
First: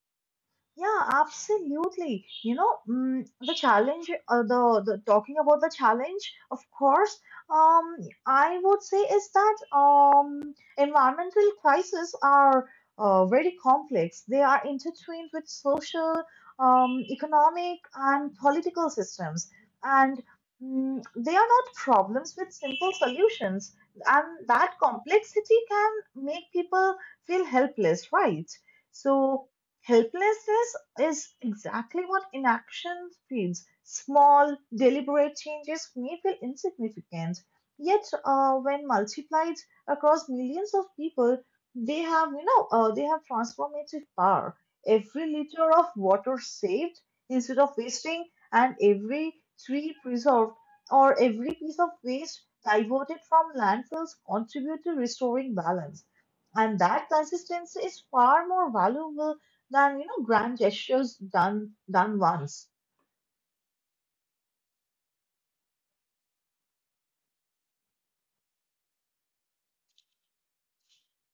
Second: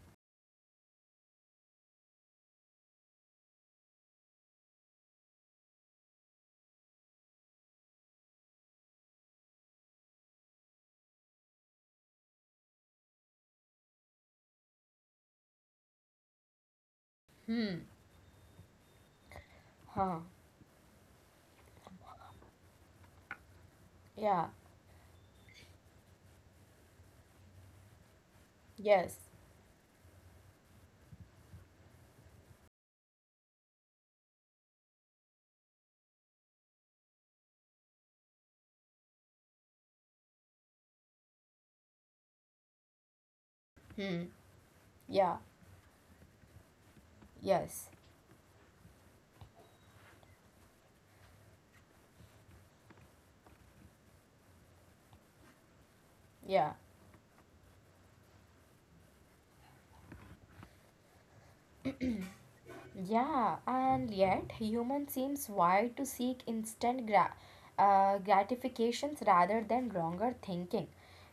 Yeah, absolutely. You know, the challenge, the talking about the challenge, of course, um, I would say is that environmental crises are very complex. They are intertwined with social, economic,
Hmm.
and political systems, and
Huh.
they are not problems with simple solutions. And
Yeah.
that complexity can make people feel helpless, right?
Yes.
So helplessness is exactly what inaction feels. Small, deliberate changes may feel insignificant, yet when multiplied across millions of people, they have, they have transformative
Hmm.
power. Every
Yeah.
liter of water saved instead of
Yes.
wasting, and every tree preserved, or every piece of waste diverted from landfills contribute to restoring balance.
Yeah.
And that consistency is far more valuable than grand gestures done once.
Yeah, and yet human seems wired to seek instant gratifications rather than longer thinking.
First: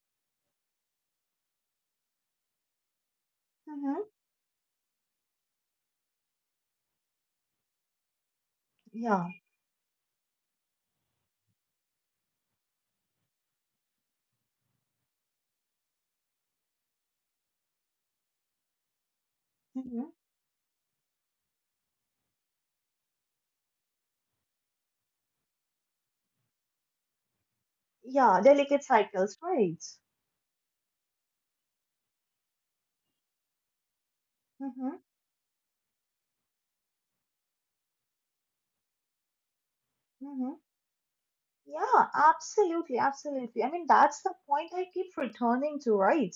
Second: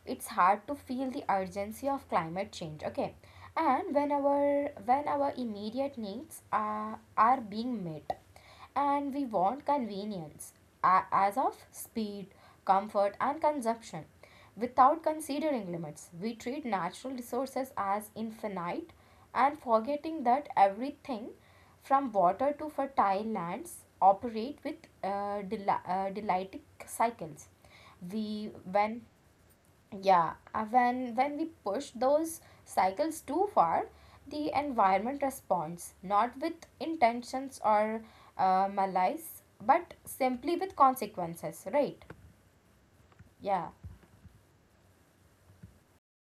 It's hard to feel the urgency of climate change. Okay, and
Hmm.
when our immediate needs are being met, and we
Yeah.
want convenience as of speed, comfort, and consumption, without considering limits, we treat natural resources as infinite and
Hmm.
forgetting that everything from water to fertile lands operate with delightic cycles.
Yeah.
we
Delicate
when
cycles, right?
yeah uh, when when we push those cycles too far, the
Hmm.
environment responds not with intentions or malice but simply
Hmm.
with consequences, right?
Yeah, absolutely, absolutely.
Yeah.
I mean, that's the point I keep returning to, right?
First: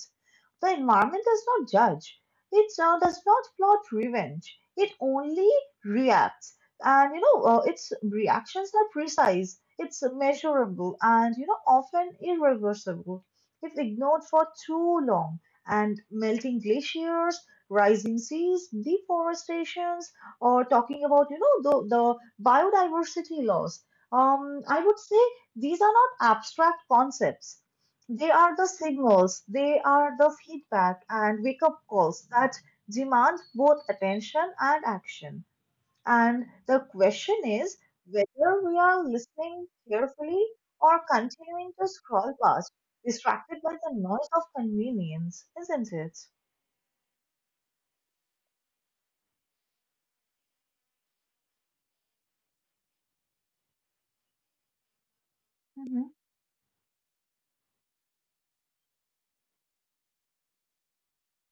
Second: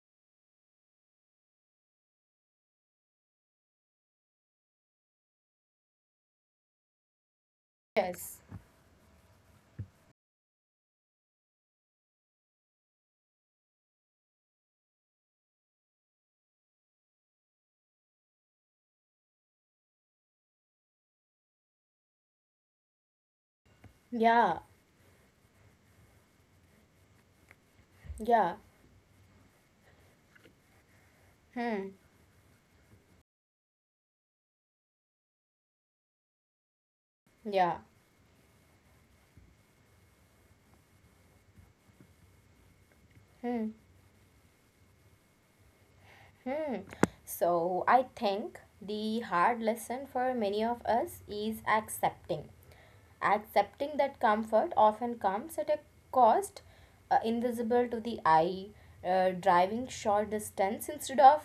The environment does not judge. It does not plot revenge. It only reacts. And, its
Yes.
reactions are precise, it's measurable, and, you know, often irreversible. If ignored for too long, and melting glaciers, rising seas, deforestations, or talking about, you know, the biodiversity loss,
Yeah,
I would say these are not abstract concepts. They are
yeah,
the signals, they are the feedback and wake up
hmm,
calls that demand both attention and action. And the question is
yeah.
whether we are listening carefully or continuing to scroll past, distracted by
Hmm.
the noise of convenience, isn't it?
Hmm. So I think the hard lesson for many of us is accepting. Accepting that comfort often comes at a
Hmm.
cost invisible to the eye, driving short distance instead of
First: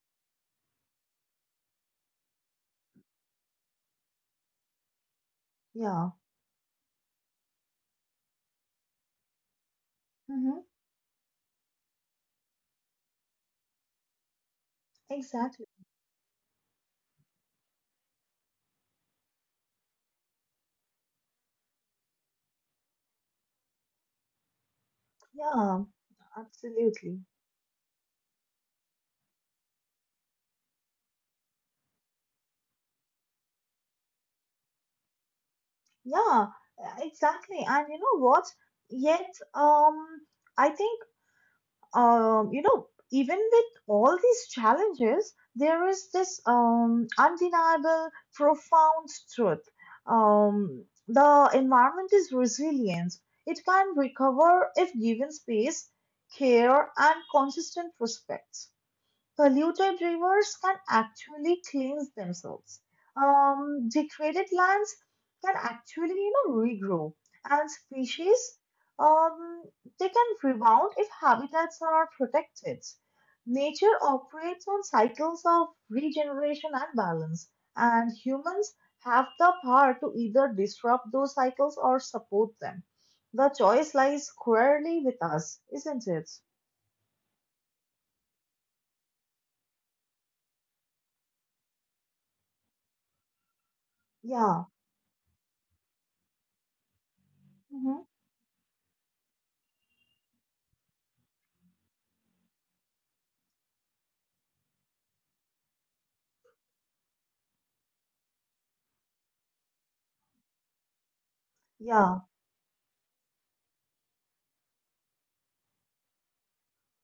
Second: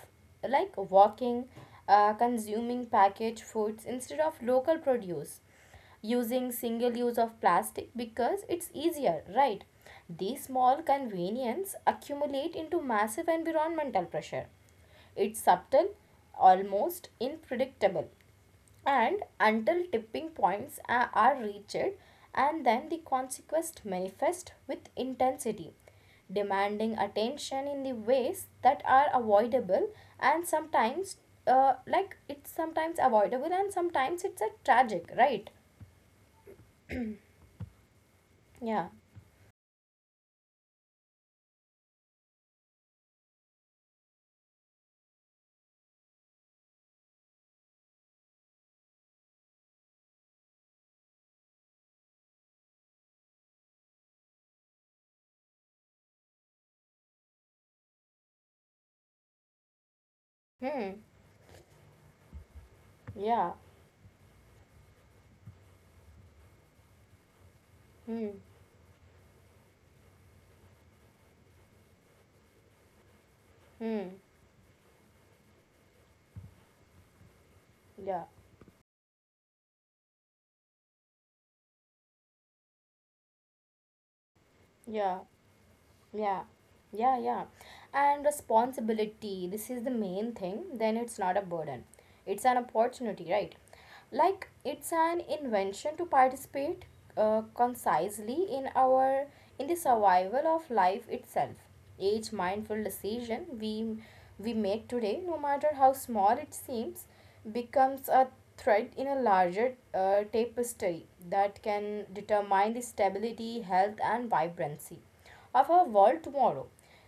like walking, consuming packaged foods instead of local produce,
Yeah,
using single use of plastic because it's easier, right? These
hmm,
small convenience accumulate into massive environmental pressure. It's
exactly.
subtle, almost unpredictable, and until tipping points are reached, and then the consequences manifest with intensity
Yeah,
demanding
absolutely.
attention in the ways that are avoidable and sometimes like it's sometimes avoidable and sometimes it's a tragic, right?
Yeah, exactly. And you know what?
Yeah.
Yet, I think, you know, even with all these challenges, there is this undeniable, profound truth. The environment is resilient. It can recover if given space, care, and consistent respect. Polluted rivers can
Hmm.
actually cleanse themselves.
Yeah.
Degraded lands can actually, you know, regrow, and
Hmm.
species um, they can rebound if habitats are protected. Nature
Hmm.
operates on cycles of regeneration and balance, and
Yeah.
humans have the power to either disrupt those cycles or support them. The choice lies squarely
Yeah.
with us, isn't it?
Yeah, yeah. And responsibility, this is the main thing, then it's not a burden. It's an opportunity, right? Like,
Yeah.
it's an invention to participate
Hmm.
concisely in our in the survival of life itself. Each mindful decision we make today, no matter how small it seems, becomes a thread in a larger tapestry that can
Yeah.
determine the stability, health, and vibrancy of our world tomorrow.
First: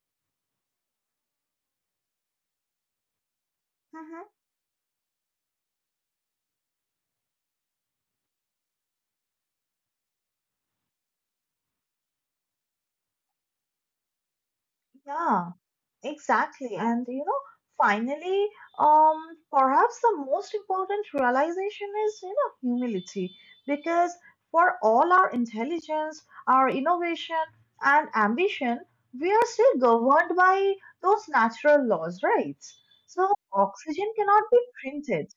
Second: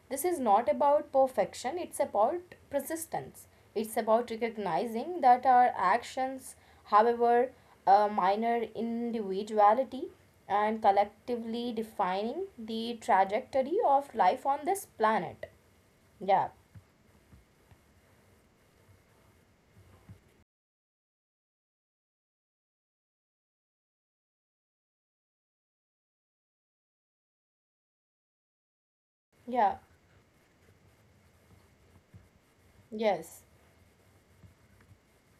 This is not about perfection, it's about persistence. It's
Mhm.
about recognizing that our actions, however minor individuality, and collectively defining the trajectory of life on this planet.
Yeah,
Yeah,
exactly. And you know, finally, um, perhaps the most important realization is, you know, humility. Because for all our intelligence, our innovation, and ambition, we are
yeah,
still governed by those natural laws, right? So
yes,
oxygen cannot be printed,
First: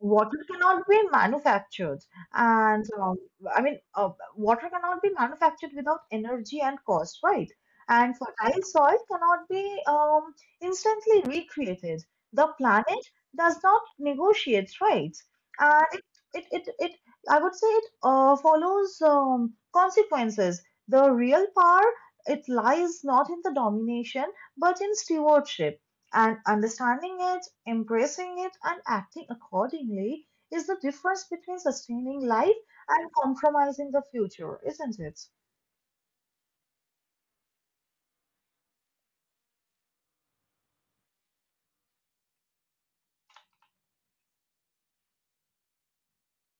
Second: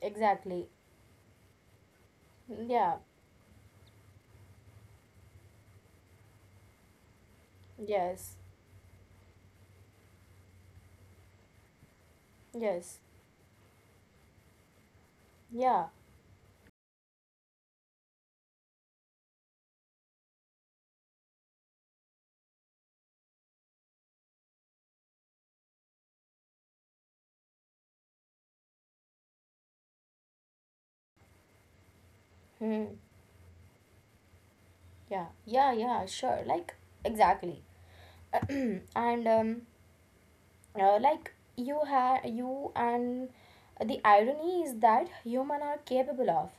water
exactly.
cannot be manufactured, and
Yeah,
I mean, uh, water cannot be manufactured without energy and cost, right? And
yes,
fertile soil cannot be instantly recreated. The
yes,
planet does not negotiate, right?
yeah,
And it, I would say it follows consequences. The real power, it lies not in the domination but in stewardship. And understanding it, embracing it, and acting accordingly is the difference between sustaining life
hmm,
and compromising the future, isn't it?
yeah, sure, like, exactly. and, like you have you and the irony is that human are capable of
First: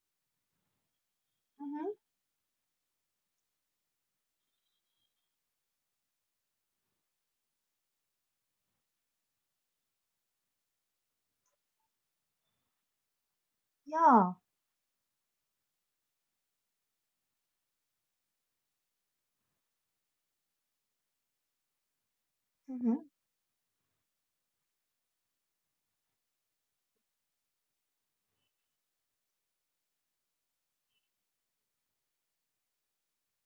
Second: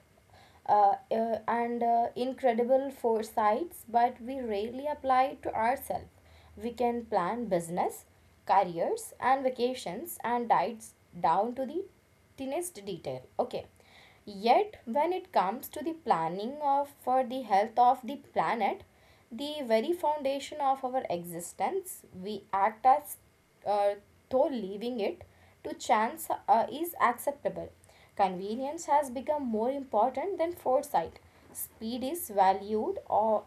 and
Hmm.
incredible foresights but we rarely apply it to ourselves. We can plan business careers and vacations and diets down to the tiniest detail, okay?
Yeah.
Yet when it comes to the planning of for the health of the planet, the very foundation of our existence. We act
Hmm.
as uh, though leaving it to chance is acceptable. Convenience has become more important than foresight. Speed is valued or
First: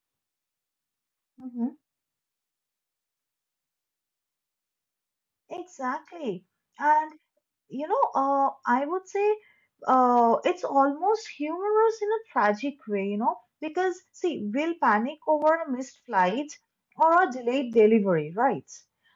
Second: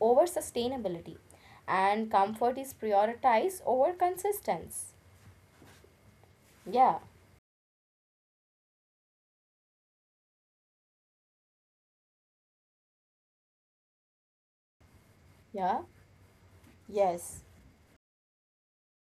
over sustainability,
Hmm.
and comfort is prioritized over consistency.
Exactly.
Yeah,
And you know, I would say it's almost humorous in a tragic way, you know, because see, we'll panic over a
yeah,
missed flight or a
yes,
delayed delivery, right?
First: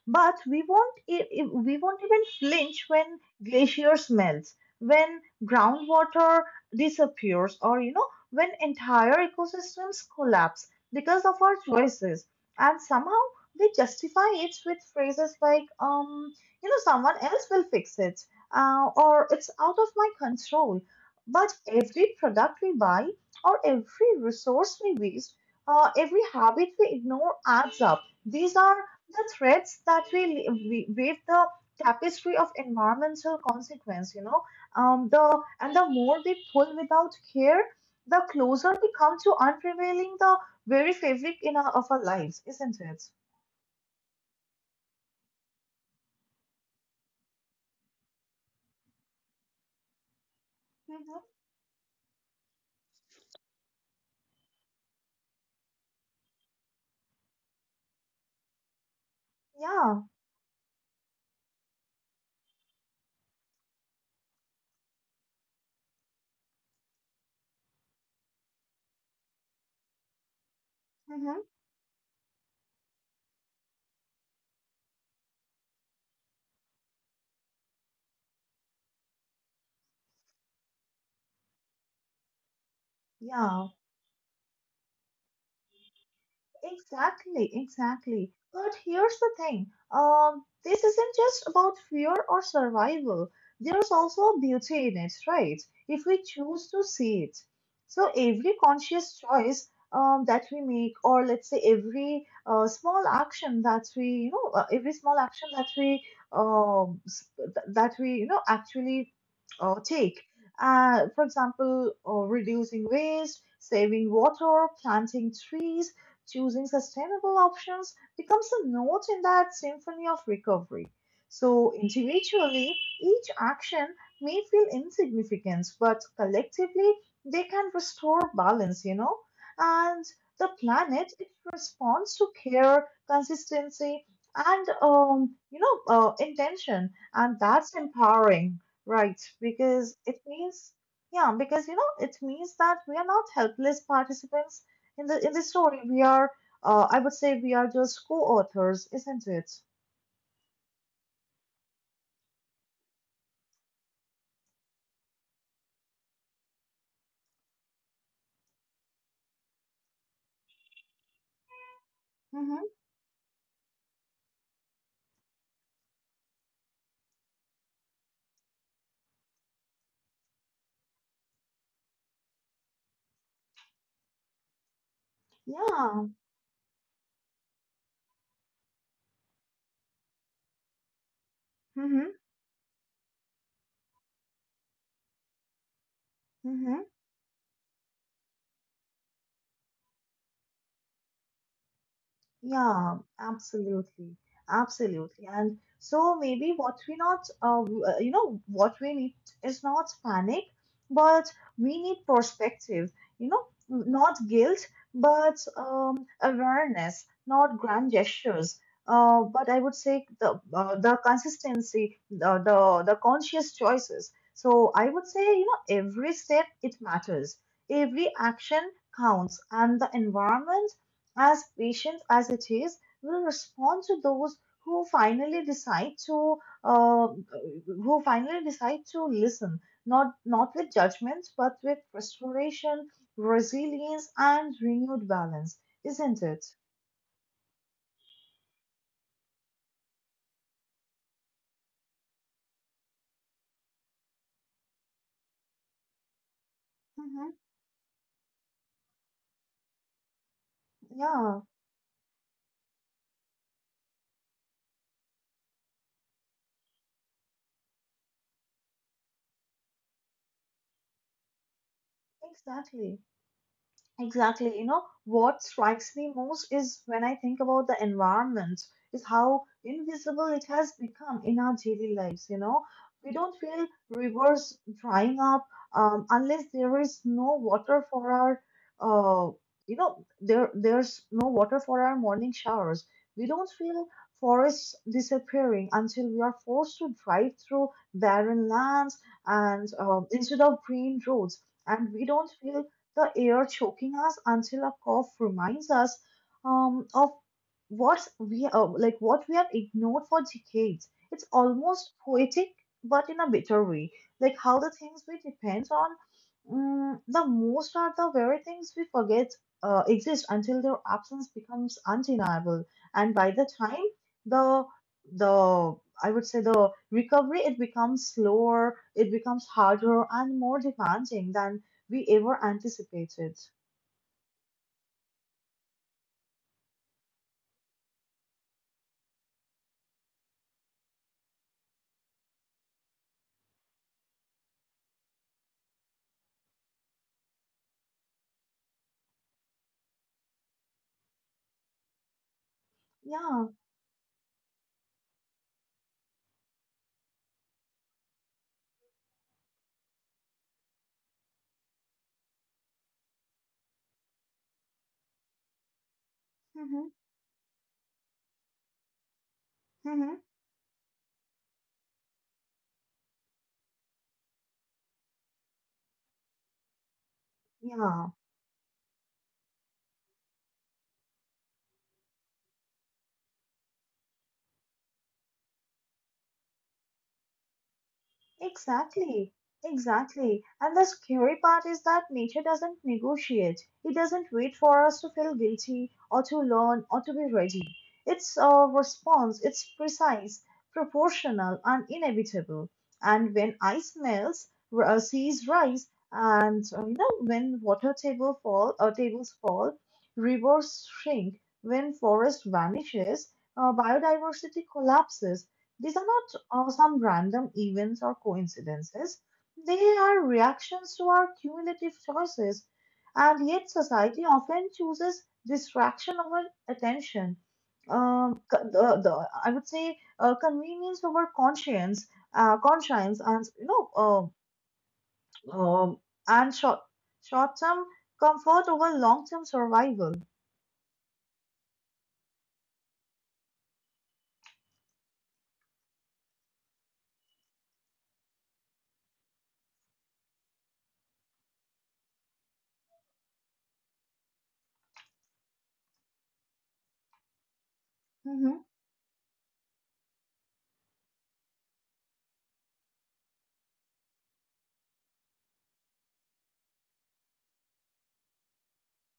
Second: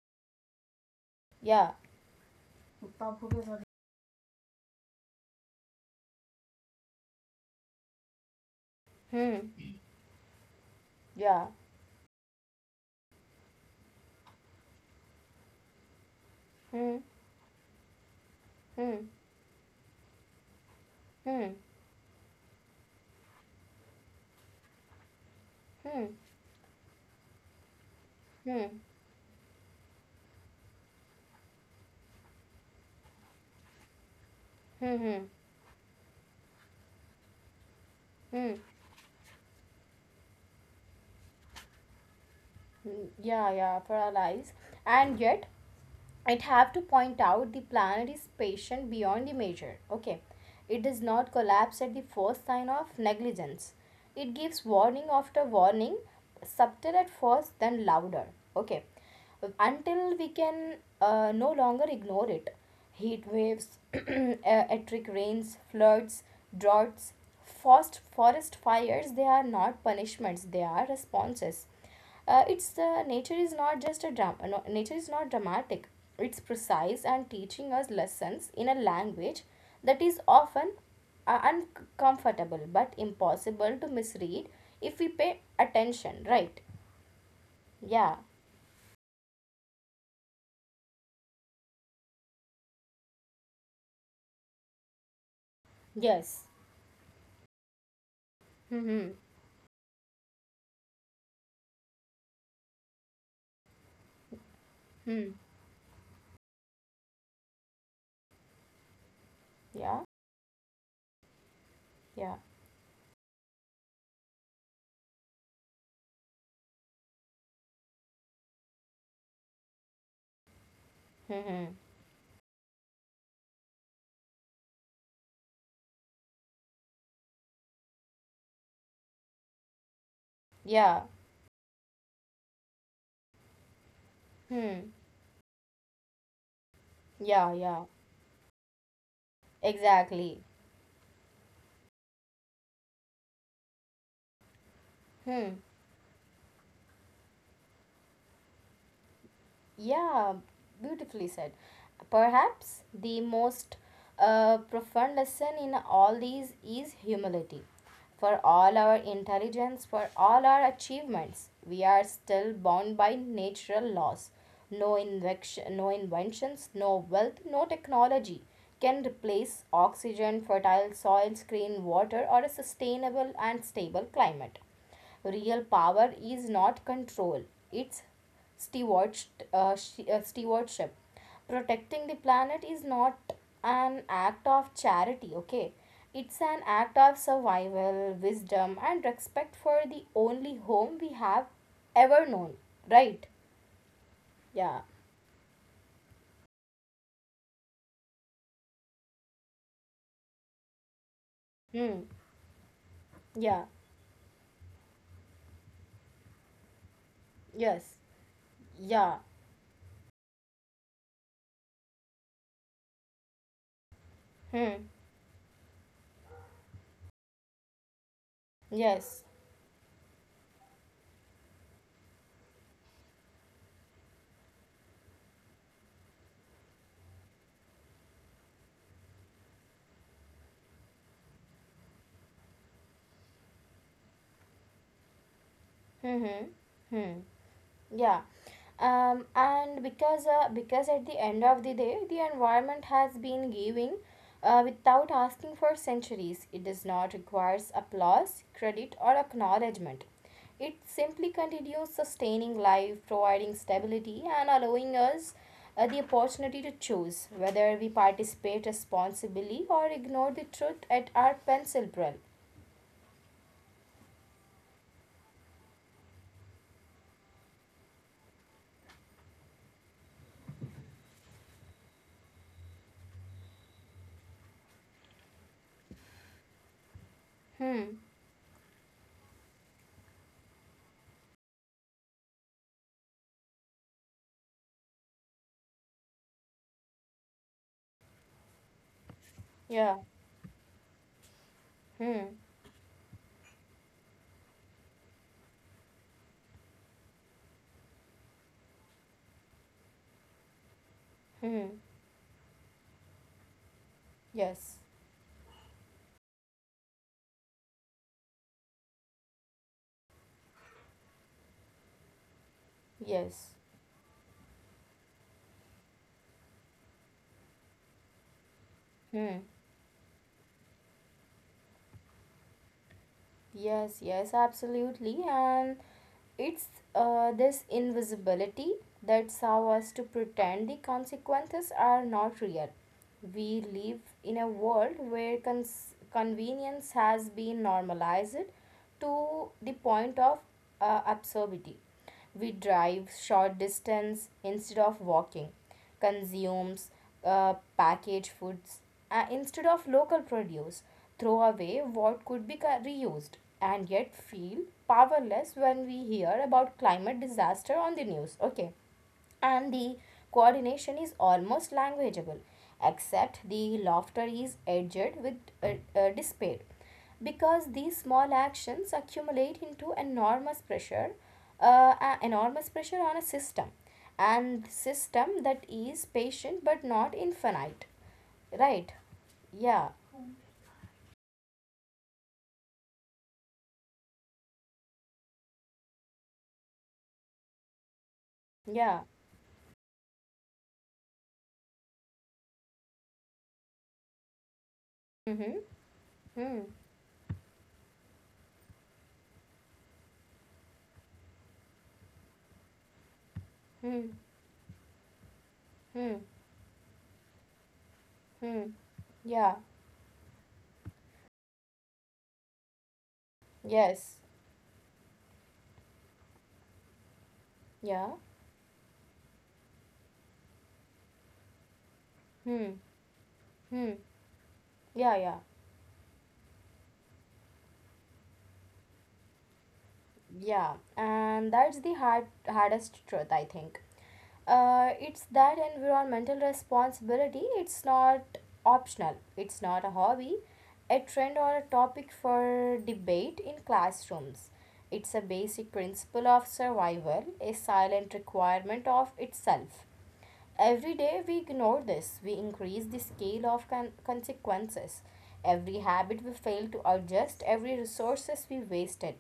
But
yeah.
we won't even flinch when glaciers melt, when groundwater disappears, or you know, when entire
Hmm.
ecosystems collapse because of
Yeah.
our choices. And somehow they justify it with phrases like, you know,
Hmm.
someone else will fix it,
Hmm.
or it's out of my control. But
Hmm.
every product we buy, or every resource we waste,
Hmm.
every habit we ignore adds up. These are
Hmm.
the threads that weave the tapestry of environmental consequence. You know,
Hmm. Hmm.
the And the more we pull without care, the
Hmm,
closer we come to unprevailing the very fabric of our lives, isn't it?
mm, Yeah, paralyzed. And yet, I'd have to point out the planet is patient beyond the measure. Okay, it does
Hmm.
not collapse at the first sign of negligence. It gives warning after warning, subtle at first, then louder. Okay,
Yeah.
until we can no longer ignore it. Heat waves, electric rains, floods, droughts, forest fires. They are not punishments; they are
Hmm.
responses. It's the nature is not just a drama. No, nature is not dramatic. It's precise and teaching us lessons in a language that is often uncomfortable but
Yeah.
impossible to misread if we pay attention. Right?
Exactly,
Yeah.
exactly. But here's the thing. This isn't just about fear or survival. There's also a beauty in it, right? If we
Yes.
choose to see it. So every
Hmm.
conscious choice that we make, or let's say every small action that we, you know, every small
Hmm.
action that we, you know, actually
Yeah.
take. For example,
Yeah.
reducing waste, saving water, planting trees, choosing sustainable options becomes a note in that symphony of recovery. So,
Hmm.
individually, each action may feel insignificant, but collectively, they can restore balance, you know. And the
Yeah.
planet, it responds to care, consistency, and,
Hmm.
intention. And
Yeah.
that's
Yeah.
empowering, right? Because it
Exactly.
means yeah, because you know, it means that we are not helpless participants in the
Hmm.
story, we are I would say we are just co-authors, isn't it?
Yeah, beautifully said. Perhaps the most profound lesson in all these is humility. For all our intelligence, for all our achievements, we are still
Mm-hmm.
bound by natural laws. No, invection, no inventions, no wealth, no technology can replace oxygen, fertile soils, clean water, or a sustainable and stable climate. Real
Yeah.
power is not control, it's steward, stewardship. Protecting
Mm-hmm.
the planet is not an act of charity, okay? It's an
Mm-hmm.
act of survival, wisdom, and respect for the only home we have ever known,
Yeah,
right?
absolutely.
Yeah.
Absolutely. And so maybe what we not, w- you know, what we need is not panic, but we need
Hmm.
perspective, you know,
Yeah.
not guilt, but awareness, not grand
Yes.
gestures.
Yeah.
But I would say the consistency, the conscious choices. So I would
Hmm.
say, you know, every step it matters. Every action counts,
Yes.
and the environment, as patient as it is, will respond to those who finally decide to uh, listen, not with judgments but with restoration, resilience, and renewed balance, isn't it?
Hmm. Hmm. Yeah. And because at the end of the day, the environment has been giving without asking for centuries. It does
Hmm.
not require applause, credit, or acknowledgement. It
Yeah,
simply continues sustaining life, providing stability, and allowing us the opportunity to choose whether we participate responsibly or ignore the truth at our pencil drill.
exactly. Exactly. You know, what strikes me most is when I think about the environment, is how invisible it has become in our daily lives. You know, we don't feel rivers drying up unless there is no
Hmm.
water for our, uh, you know, there there's no water for our morning showers. We don't feel forests disappearing until we are forced to drive through barren lands and
Yeah.
instead of green roads. And we don't
Hmm.
feel the air choking us until a cough reminds us of what we have ignored for decades. It's
Hmm.
almost poetic, but in a bitter way. Like how the
Yes.
things we depend on the most are the very things we forget exist until their absence becomes undeniable. And by the
Yes.
time the the I would say the recovery, it becomes slower, it
Hmm.
becomes harder and more demanding than we ever anticipated.
Yes, yes, absolutely. And it's this invisibility that's how us to pretend the consequences are not real. We live in a world where convenience has been normalized to the point of absurdity. We drive
Yeah.
short distance instead of walking, consumes packaged foods instead of local produce, throw away what could be reused, and yet feel powerless when we hear about
Hmm.
climate disaster on the news. Okay, and the
Hmm.
coordination is almost languageable, except the laughter is edged with despair because these
Yeah.
small actions accumulate into enormous pressure, enormous pressure on a system and system that is patient but not infinite, right?
Exactly,
Yeah.
exactly. And the scary part is that nature doesn't negotiate. It doesn't wait for us to feel guilty or to learn or to be ready. It's a
Yeah.
response, it's precise, proportional, and inevitable. And when ice melts, seas
Mm-hmm.
rise,
Hmm.
and you know when water tables fall, rivers shrink. When forest vanishes,
Hmm.
biodiversity collapses, these are
Hmm.
not some random events or
Hmm.
coincidences.
Yeah.
They are reactions to our cumulative choices, and yet
Yes.
society often chooses distraction over attention.
Yeah.
I would say convenience over conscience, uh,
Hmm.
conscience, and you know,
Hmm.
uh,
Yeah. Yeah.
um, and short term comfort over long term survival.
Yeah, and that's the hardest truth I think. It's that environmental responsibility it's not optional, it's not a hobby, a trend or a topic for debate in classrooms. It's a basic principle of survival, a silent
Hmm.
requirement of itself. Every day we ignore this, we increase the scale of consequences. Every habit we fail to adjust, every resources we wasted,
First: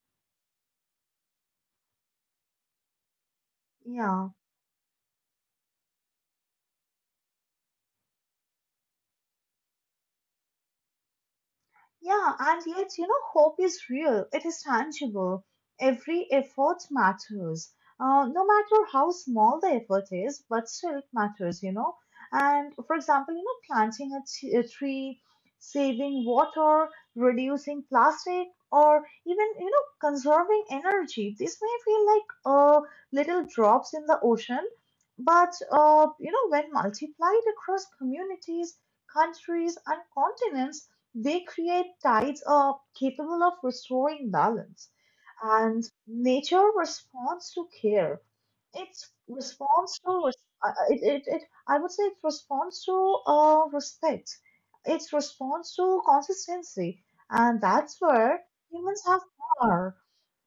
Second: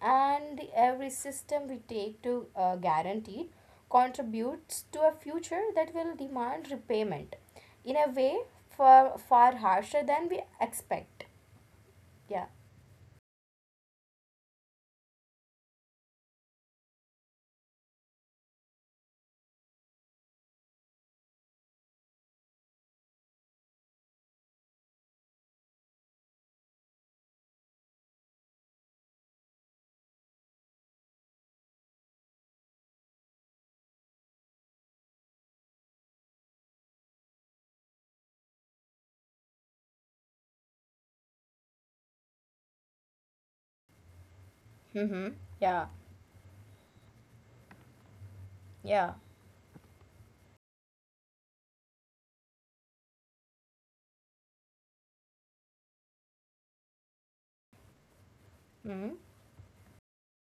and every system we take to guarantee
Yeah.
contributes to a future that will demand repayment in a way far, far harsher than we expect.
Yeah,
Yeah.
and yet, you know, hope is real. It is tangible. Every effort matters, no matter how small the effort is, but still it matters, you know. And for example, you know, planting a tree, saving water, reducing plastic, or even, you know, conserving energy. These may feel like little drops in the ocean, but, you know, when multiplied across communities, countries, and continents, they create tides are capable of restoring balance.
Mm-hmm.
And
Yeah,
nature responds to care. It
yeah.
responds to, uh, uh, it, it, it, I would say it responds to respect. It responds to consistency. And that's where humans have power,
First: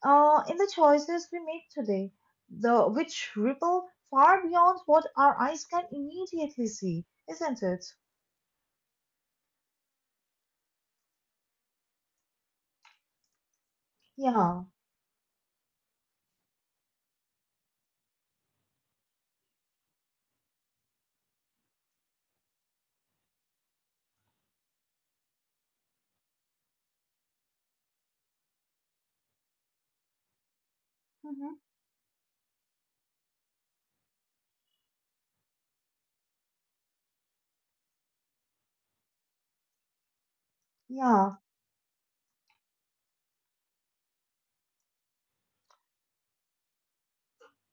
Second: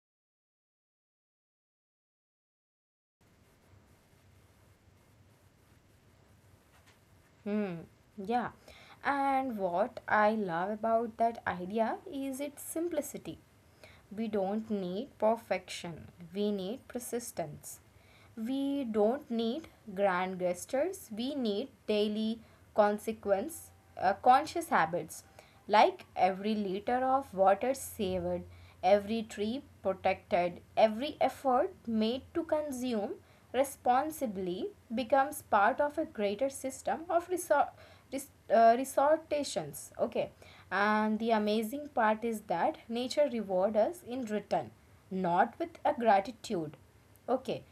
in the choices we make today, which ripple far beyond what our eyes can immediately see, isn't
Hmm.
it?
Yeah. And what I love about that idea is its simplicity. We
Yeah.
don't need perfection. We need persistence. We don't need grand gestures. We need daily consequence, conscious habits. Like every liter of water saved, every tree protected, every
Hmm.
effort made to consume responsibly becomes part of a greater system of resortations. Okay, and the
Yeah.
amazing part is that nature rewards us in return, not with a gratitude, okay,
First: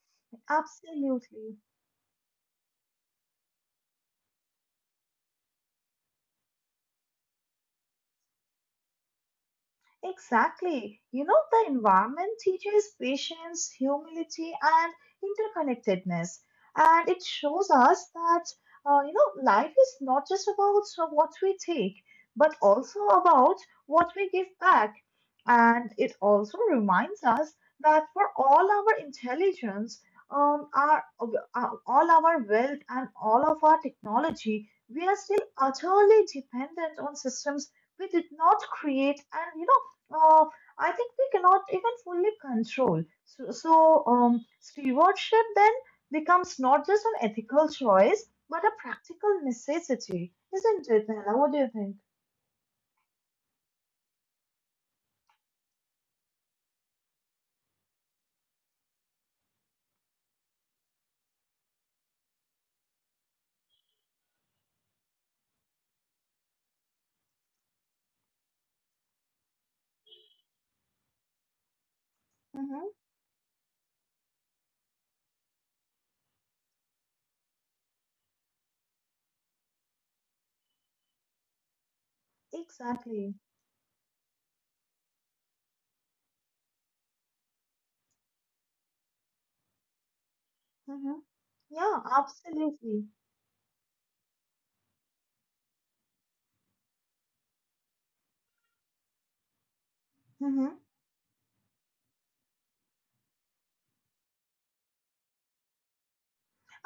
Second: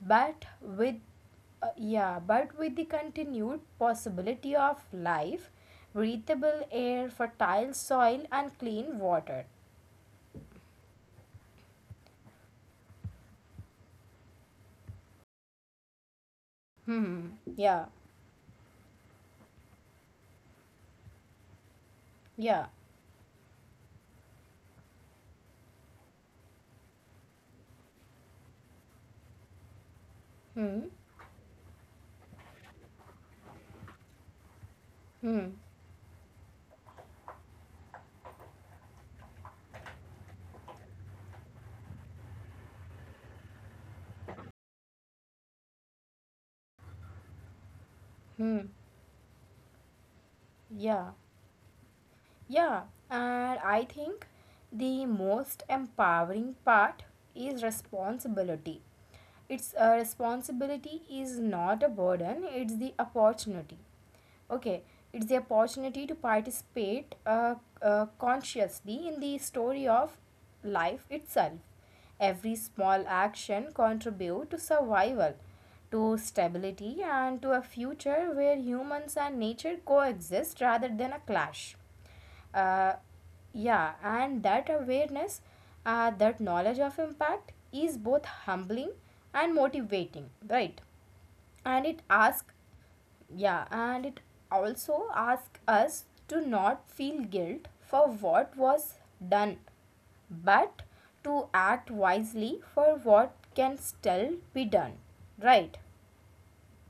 but with
Absolutely.
the continued possibility of life, breathable air, fertile soil, and clean water.
Exactly. You know, the environment teaches patience, humility, and interconnectedness. And it
Hmm.
shows
Yeah.
us that, you know, life is not just about what we take, but
Yeah.
also about what we give back. And it also reminds us that for all our intelligence, um,
Hmm.
our, all our wealth, and all of our technology, we are still
Hmm.
utterly dependent on systems we did not create and, you know, uh, I think we cannot even fully control. So stewardship then becomes not just an ethical choice, but a practical necessity, isn't it,
Yeah.
Nella? What do you think?
Yeah, and I think the most empowering part is responsibility. It's a responsibility is not a burden, it's the opportunity. Okay, it's the opportunity to participate consciously in the story of life itself. Every
Mm-hmm.
small action contribute to survival, to stability and to a future where humans and nature coexist rather than a clash uh,
Exactly.
yeah, and that awareness, that knowledge of impact is both humbling and motivating, right?
Mm-hmm.
And it
Yeah,
asks,
absolutely.
yeah, and it also asks us to not feel guilt for what was done
Mm-hmm.
but to act wisely for what can still be done, right?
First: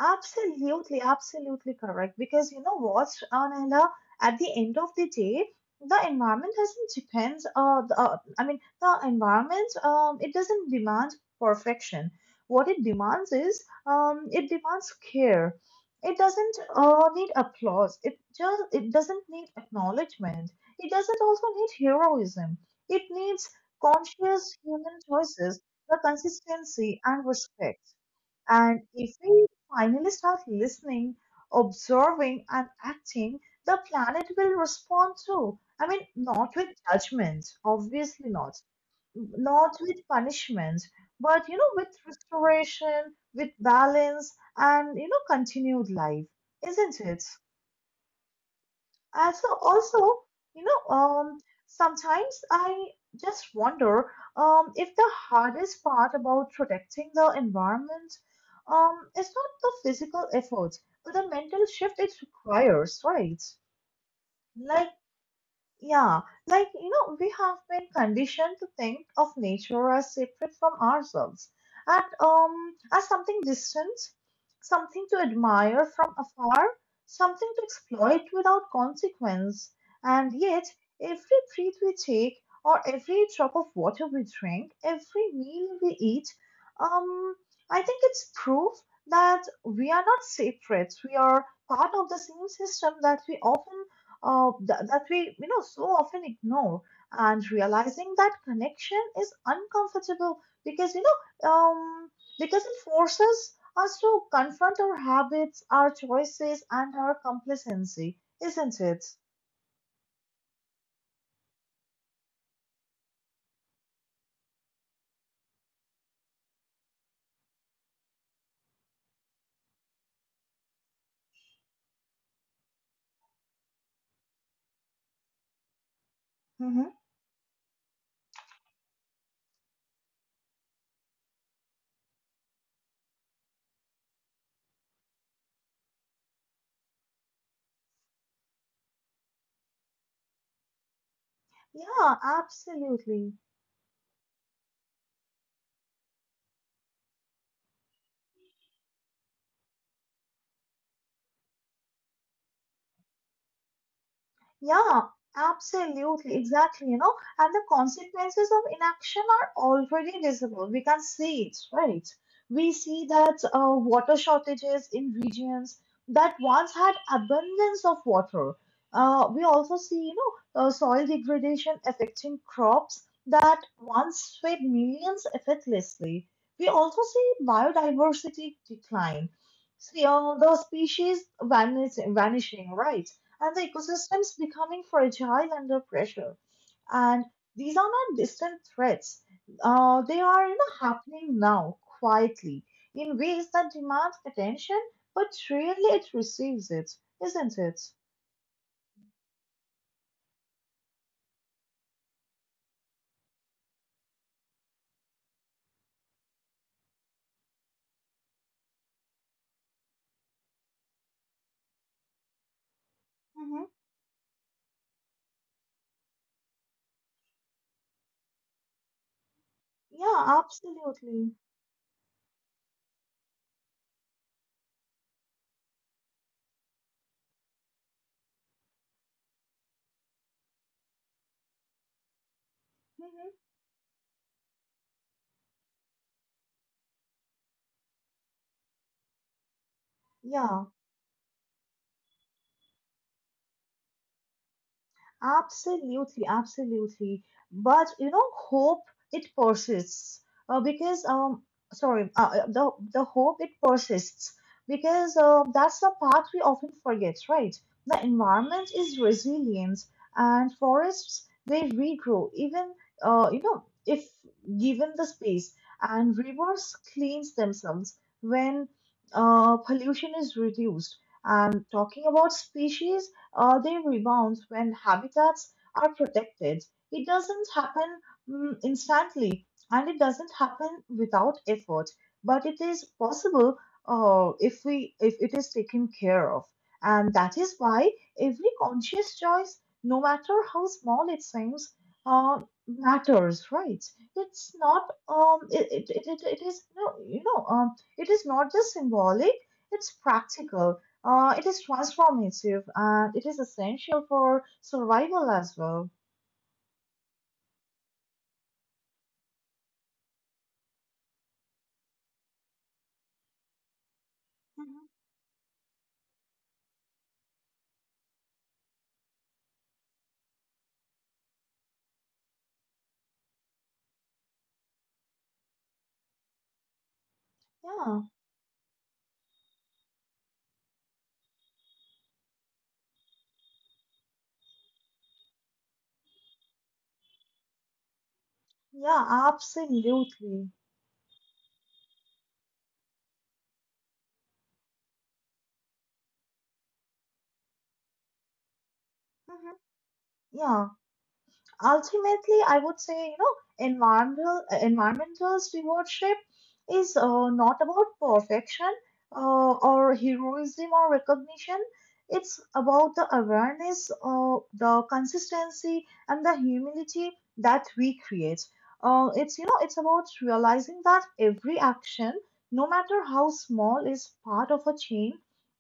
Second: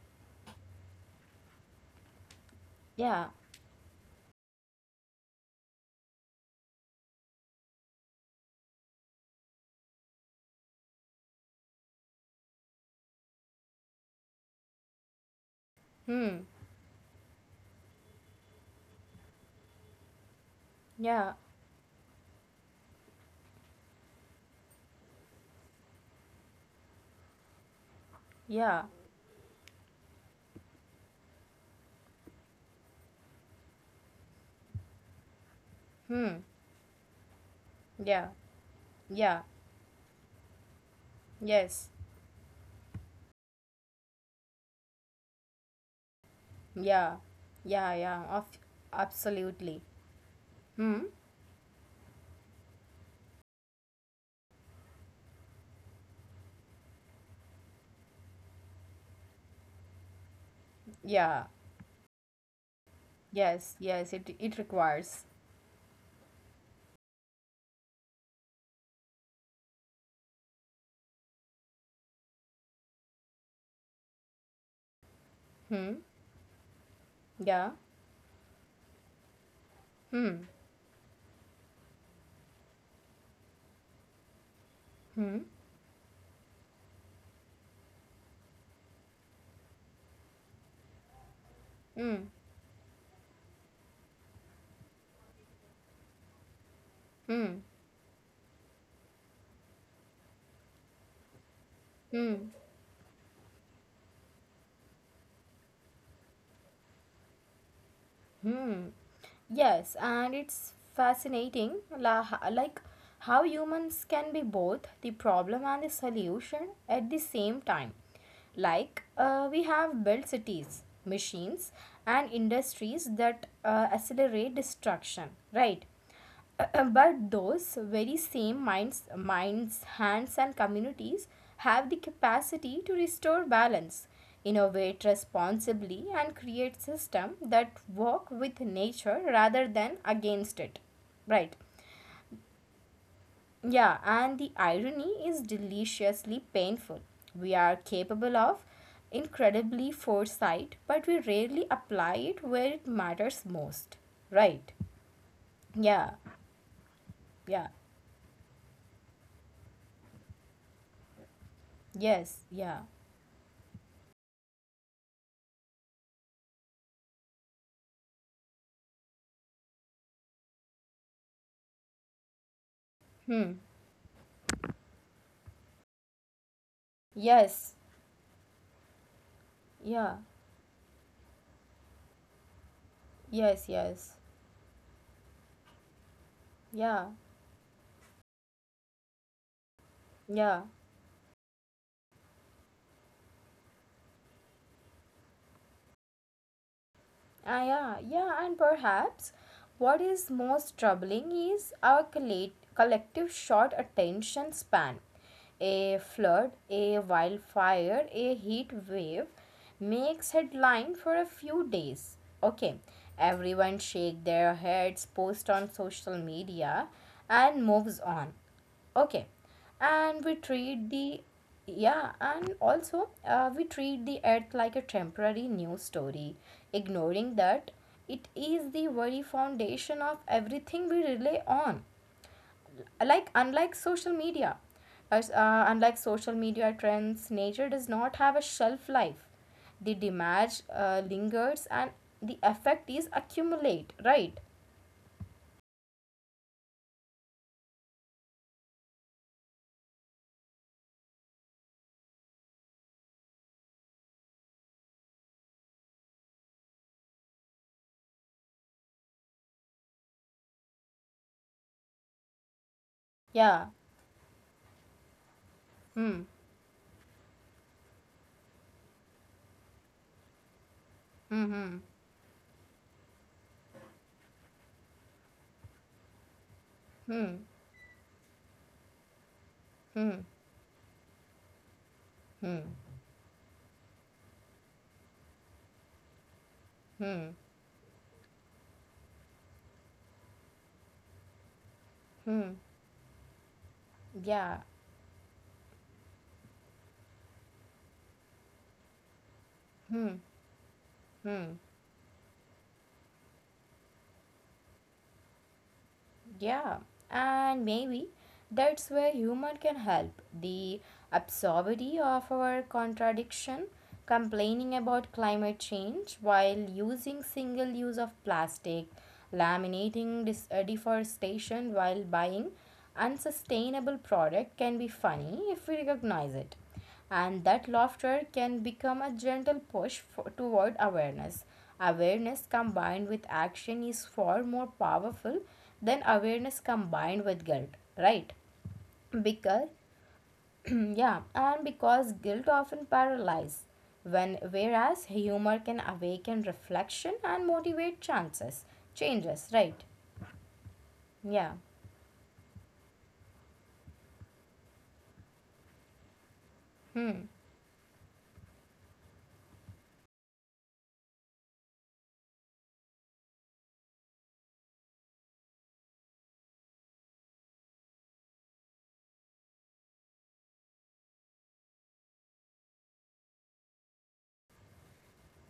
Absolutely, absolutely correct. Because you know what,
Yeah.
Anela, at the end of the day, the environment doesn't depend. The, I mean, the environment, it doesn't demand perfection. What it demands is, it demands care. It
Hmm.
doesn't need applause. It doesn't need acknowledgement. It doesn't
Yeah.
also need heroism. It needs conscious human choices, the consistency and respect. And
Yeah.
if we finally start listening, observing, and acting, the planet will respond too. I mean,
Hmm.
not with judgment, obviously
Yeah.
not,
Yeah.
not with punishment, but
Yes.
with restoration, with balance, and continued life, isn't it?
Yeah, yeah, yeah, of
So
absolutely.
also, you know,
Hmm.
um, sometimes I just wonder if the hardest part about protecting the environment is not the physical effort, but the
Yeah.
mental shift it requires, right?
Yes, yes, it
Like
requires.
yeah, like, we have been conditioned to think of nature as separate from ourselves, and as something distant, something to admire
Hmm.
from afar, something to
Yeah.
exploit without consequence. And
Hmm.
yet, every breath we take, or every drop of water we drink, every
Hmm.
meal we eat, um, I think it's proof that we are not separate. We are part of the
Hmm.
same system that we often th- that we so often ignore, and
Hmm.
realizing that connection is uncomfortable because you know
Hmm.
because it forces us to confront our habits, our choices, and our complacency, isn't
Hmm.
it?
Yes, and it's fascinating la, like how humans can be both the problem and the solution at the same time. Like, we have built cities, machines, and industries that accelerate destruction, right?
Hmm.
But those very same minds, hands, and communities have the capacity to restore balance, innovate responsibly, and create systems that work with nature rather than against it, right?
Yeah, absolutely.
Yeah, and the irony is deliciously painful. We are capable of incredibly foresight, but we rarely apply it where it matters most. Right?
Yeah,
Yeah,
absolutely, exactly, and the
yeah,
consequences of inaction are already visible. We can see it, right?
yes,
We
yeah.
see that water shortages in regions that once had abundance of water. We also see, soil degradation affecting crops
Hmm.
that once fed millions effortlessly. We also see
Yes,
biodiversity decline. See,
yeah,
the species vanishing, right? And the
yes, yes.
ecosystems becoming fragile under pressure.
Yeah,
And these are not distant threats. They are,
yeah.
happening now, quietly, in ways that demand attention, but rarely it receives it, isn't it?
Yeah, yeah, and perhaps what is most troubling is our collective short attention span. A flood, a wildfire, a heat wave makes headline for a few days. Okay,
Hmm.
everyone shake their heads, post on social media, and moves on. Okay, and
Yeah,
we treat the
absolutely.
yeah, and also we treat the earth like a temporary news story, ignoring that it is the very foundation of everything we rely on. Like
Hmm.
unlike social media, as unlike social media trends, nature does not have a shelf life. The damage
Yeah.
lingers, and the effect is accumulate. Right?
Absolutely, absolutely. But hope it persists because sorry, the hope it persists because that's the part we often forget, right? The environment is resilient, and forests they regrow even
Yeah.
if given the space, and
Hmm.
rivers cleanse themselves when pollution is reduced. And
Hmm.
talking about species, they rebound when habitats are protected. It doesn't
Hmm.
happen, instantly, and it doesn't happen without effort, but
Hmm.
it
Hmm.
is possible if we if it is taken care of. And
Hmm.
that is why every conscious choice, no matter how small it seems, uh,
Hmm.
matters, right? It's
Yeah.
not it, it, it, it it is no you know it is not just symbolic, it's
Hmm.
practical, it
Hmm.
is transformative, and it is essential for survival as well.
Yeah. And maybe that's where humor can help. The absurdity of our contradiction, complaining
Mhm.
about climate change while using single use of plastic, laminating deforestation while buying unsustainable product can be funny if we recognize it. And that
Yeah,
laughter can become a gentle push for, toward awareness. Awareness combined with action is far more powerful than awareness combined with guilt, right?
yeah,
Because
absolutely.
yeah, and because guilt often paralyzes when whereas humor can awaken reflection and motivate chances changes,
Mhm.
right?
Yeah.
Yeah.
Ultimately, I would say, environmental environmental stewardship is, not about perfection or heroism or recognition. It's about the awareness, the consistency, and the humility that we create. It's, it's about realizing that every action, no matter how small, is part of a chain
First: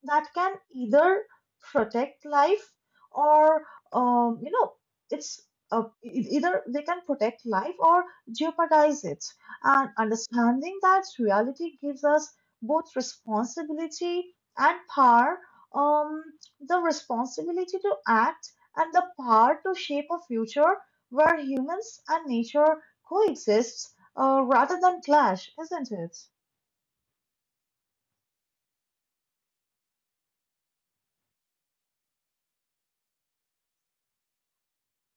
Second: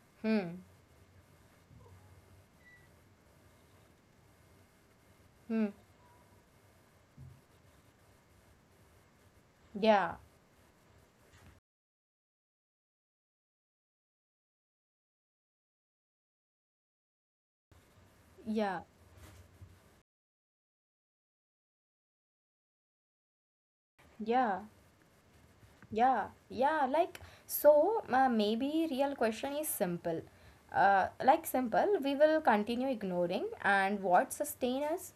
that can
Hmm.
either protect life or um, you know it's
Hmm.
either they can protect life or jeopardize it. And
Yeah.
understanding that reality gives us both responsibility and power, um, the responsibility to act
Yeah.
and the power to shape a future where humans and nature coexist,
Yeah.
rather than clash, isn't it?
Yeah, yeah, like so maybe real question is simple. We will continue ignoring and what sustain us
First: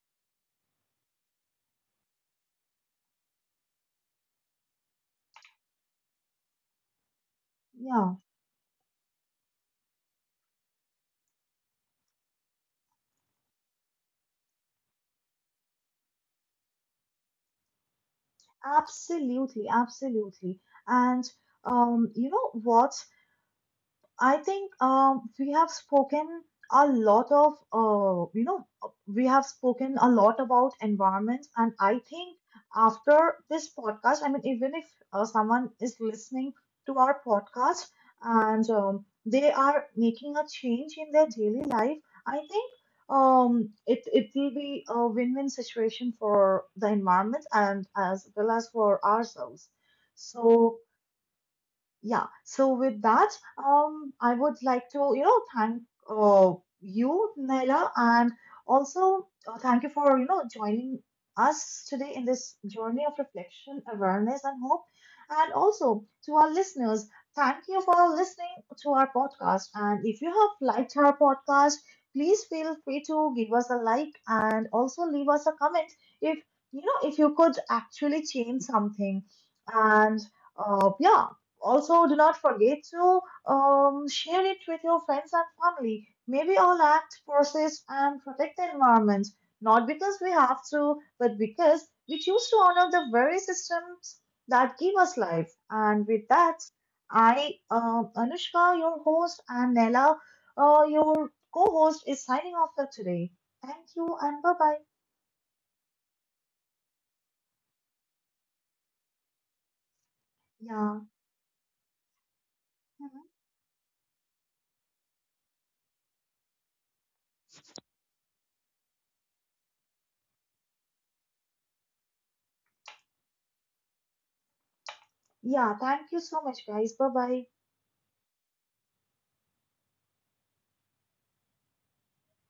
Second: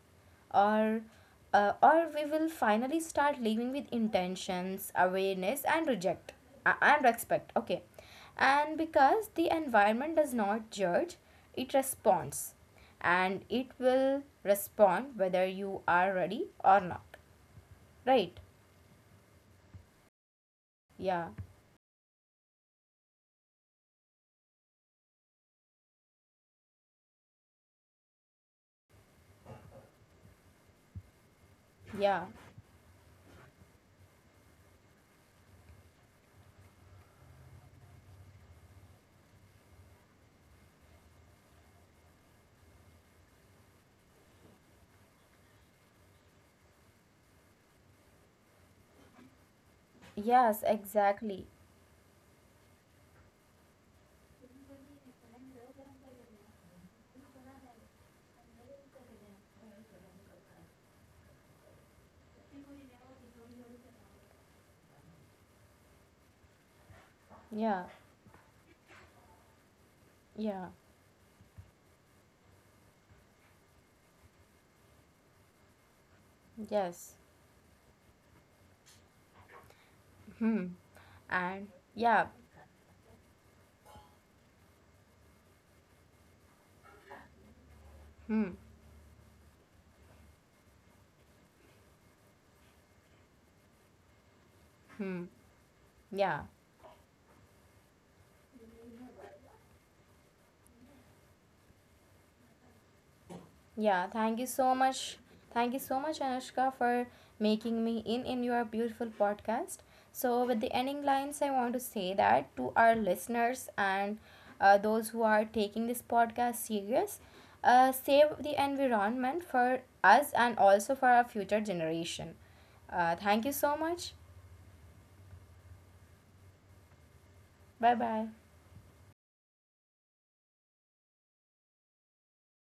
or we will finally start living with intentions, awareness and reject and respect. Okay.
Yeah,
And because the environment does not judge, it responds and it will respond whether you are ready or not. Right?
absolutely, absolutely.
Yeah.
And you know what? I think we have spoken a lot of, you know, we have spoken a lot about environments, and I
Yeah.
think after this podcast, I mean, even if someone is listening to our podcast and they are making a change in their daily life, I think it will be a win-win situation for the environment and as well as for ourselves.
Yes,
So.
exactly.
Yeah, so with that, I would like to, thank uh, you, Naila, and also thank you for, joining us today in this journey of reflection, awareness, and hope. And also to our listeners, thank
Yeah,
you for listening to our podcast. And if you
yeah,
have liked our podcast, please feel free to give us a like and also leave us a comment if,
yes.
if you could actually change something. And
Hmm.
yeah,
And
also, do
yeah,
not forget to share it with your friends and family. Maybe all act, process, and
hmm,
protect the environment, not because we have to, but because we choose to honor the very systems that give
hmm.
us life. And with
Yeah,
that, I, Anushka, your host, and Nella, your co host, is signing off for today. Thank
yeah.
you
Thank you
and bye
so
bye.
much. Thank you so much, Anushka, for making me in your beautiful podcast. So, with the ending
Yeah.
lines, I want to say that to our
Mhm.
listeners and those who are taking this podcast serious, save the environment for us and also for our future generation. Thank you so much.
Yeah, thank you so much, guys. Bye bye.
Bye bye.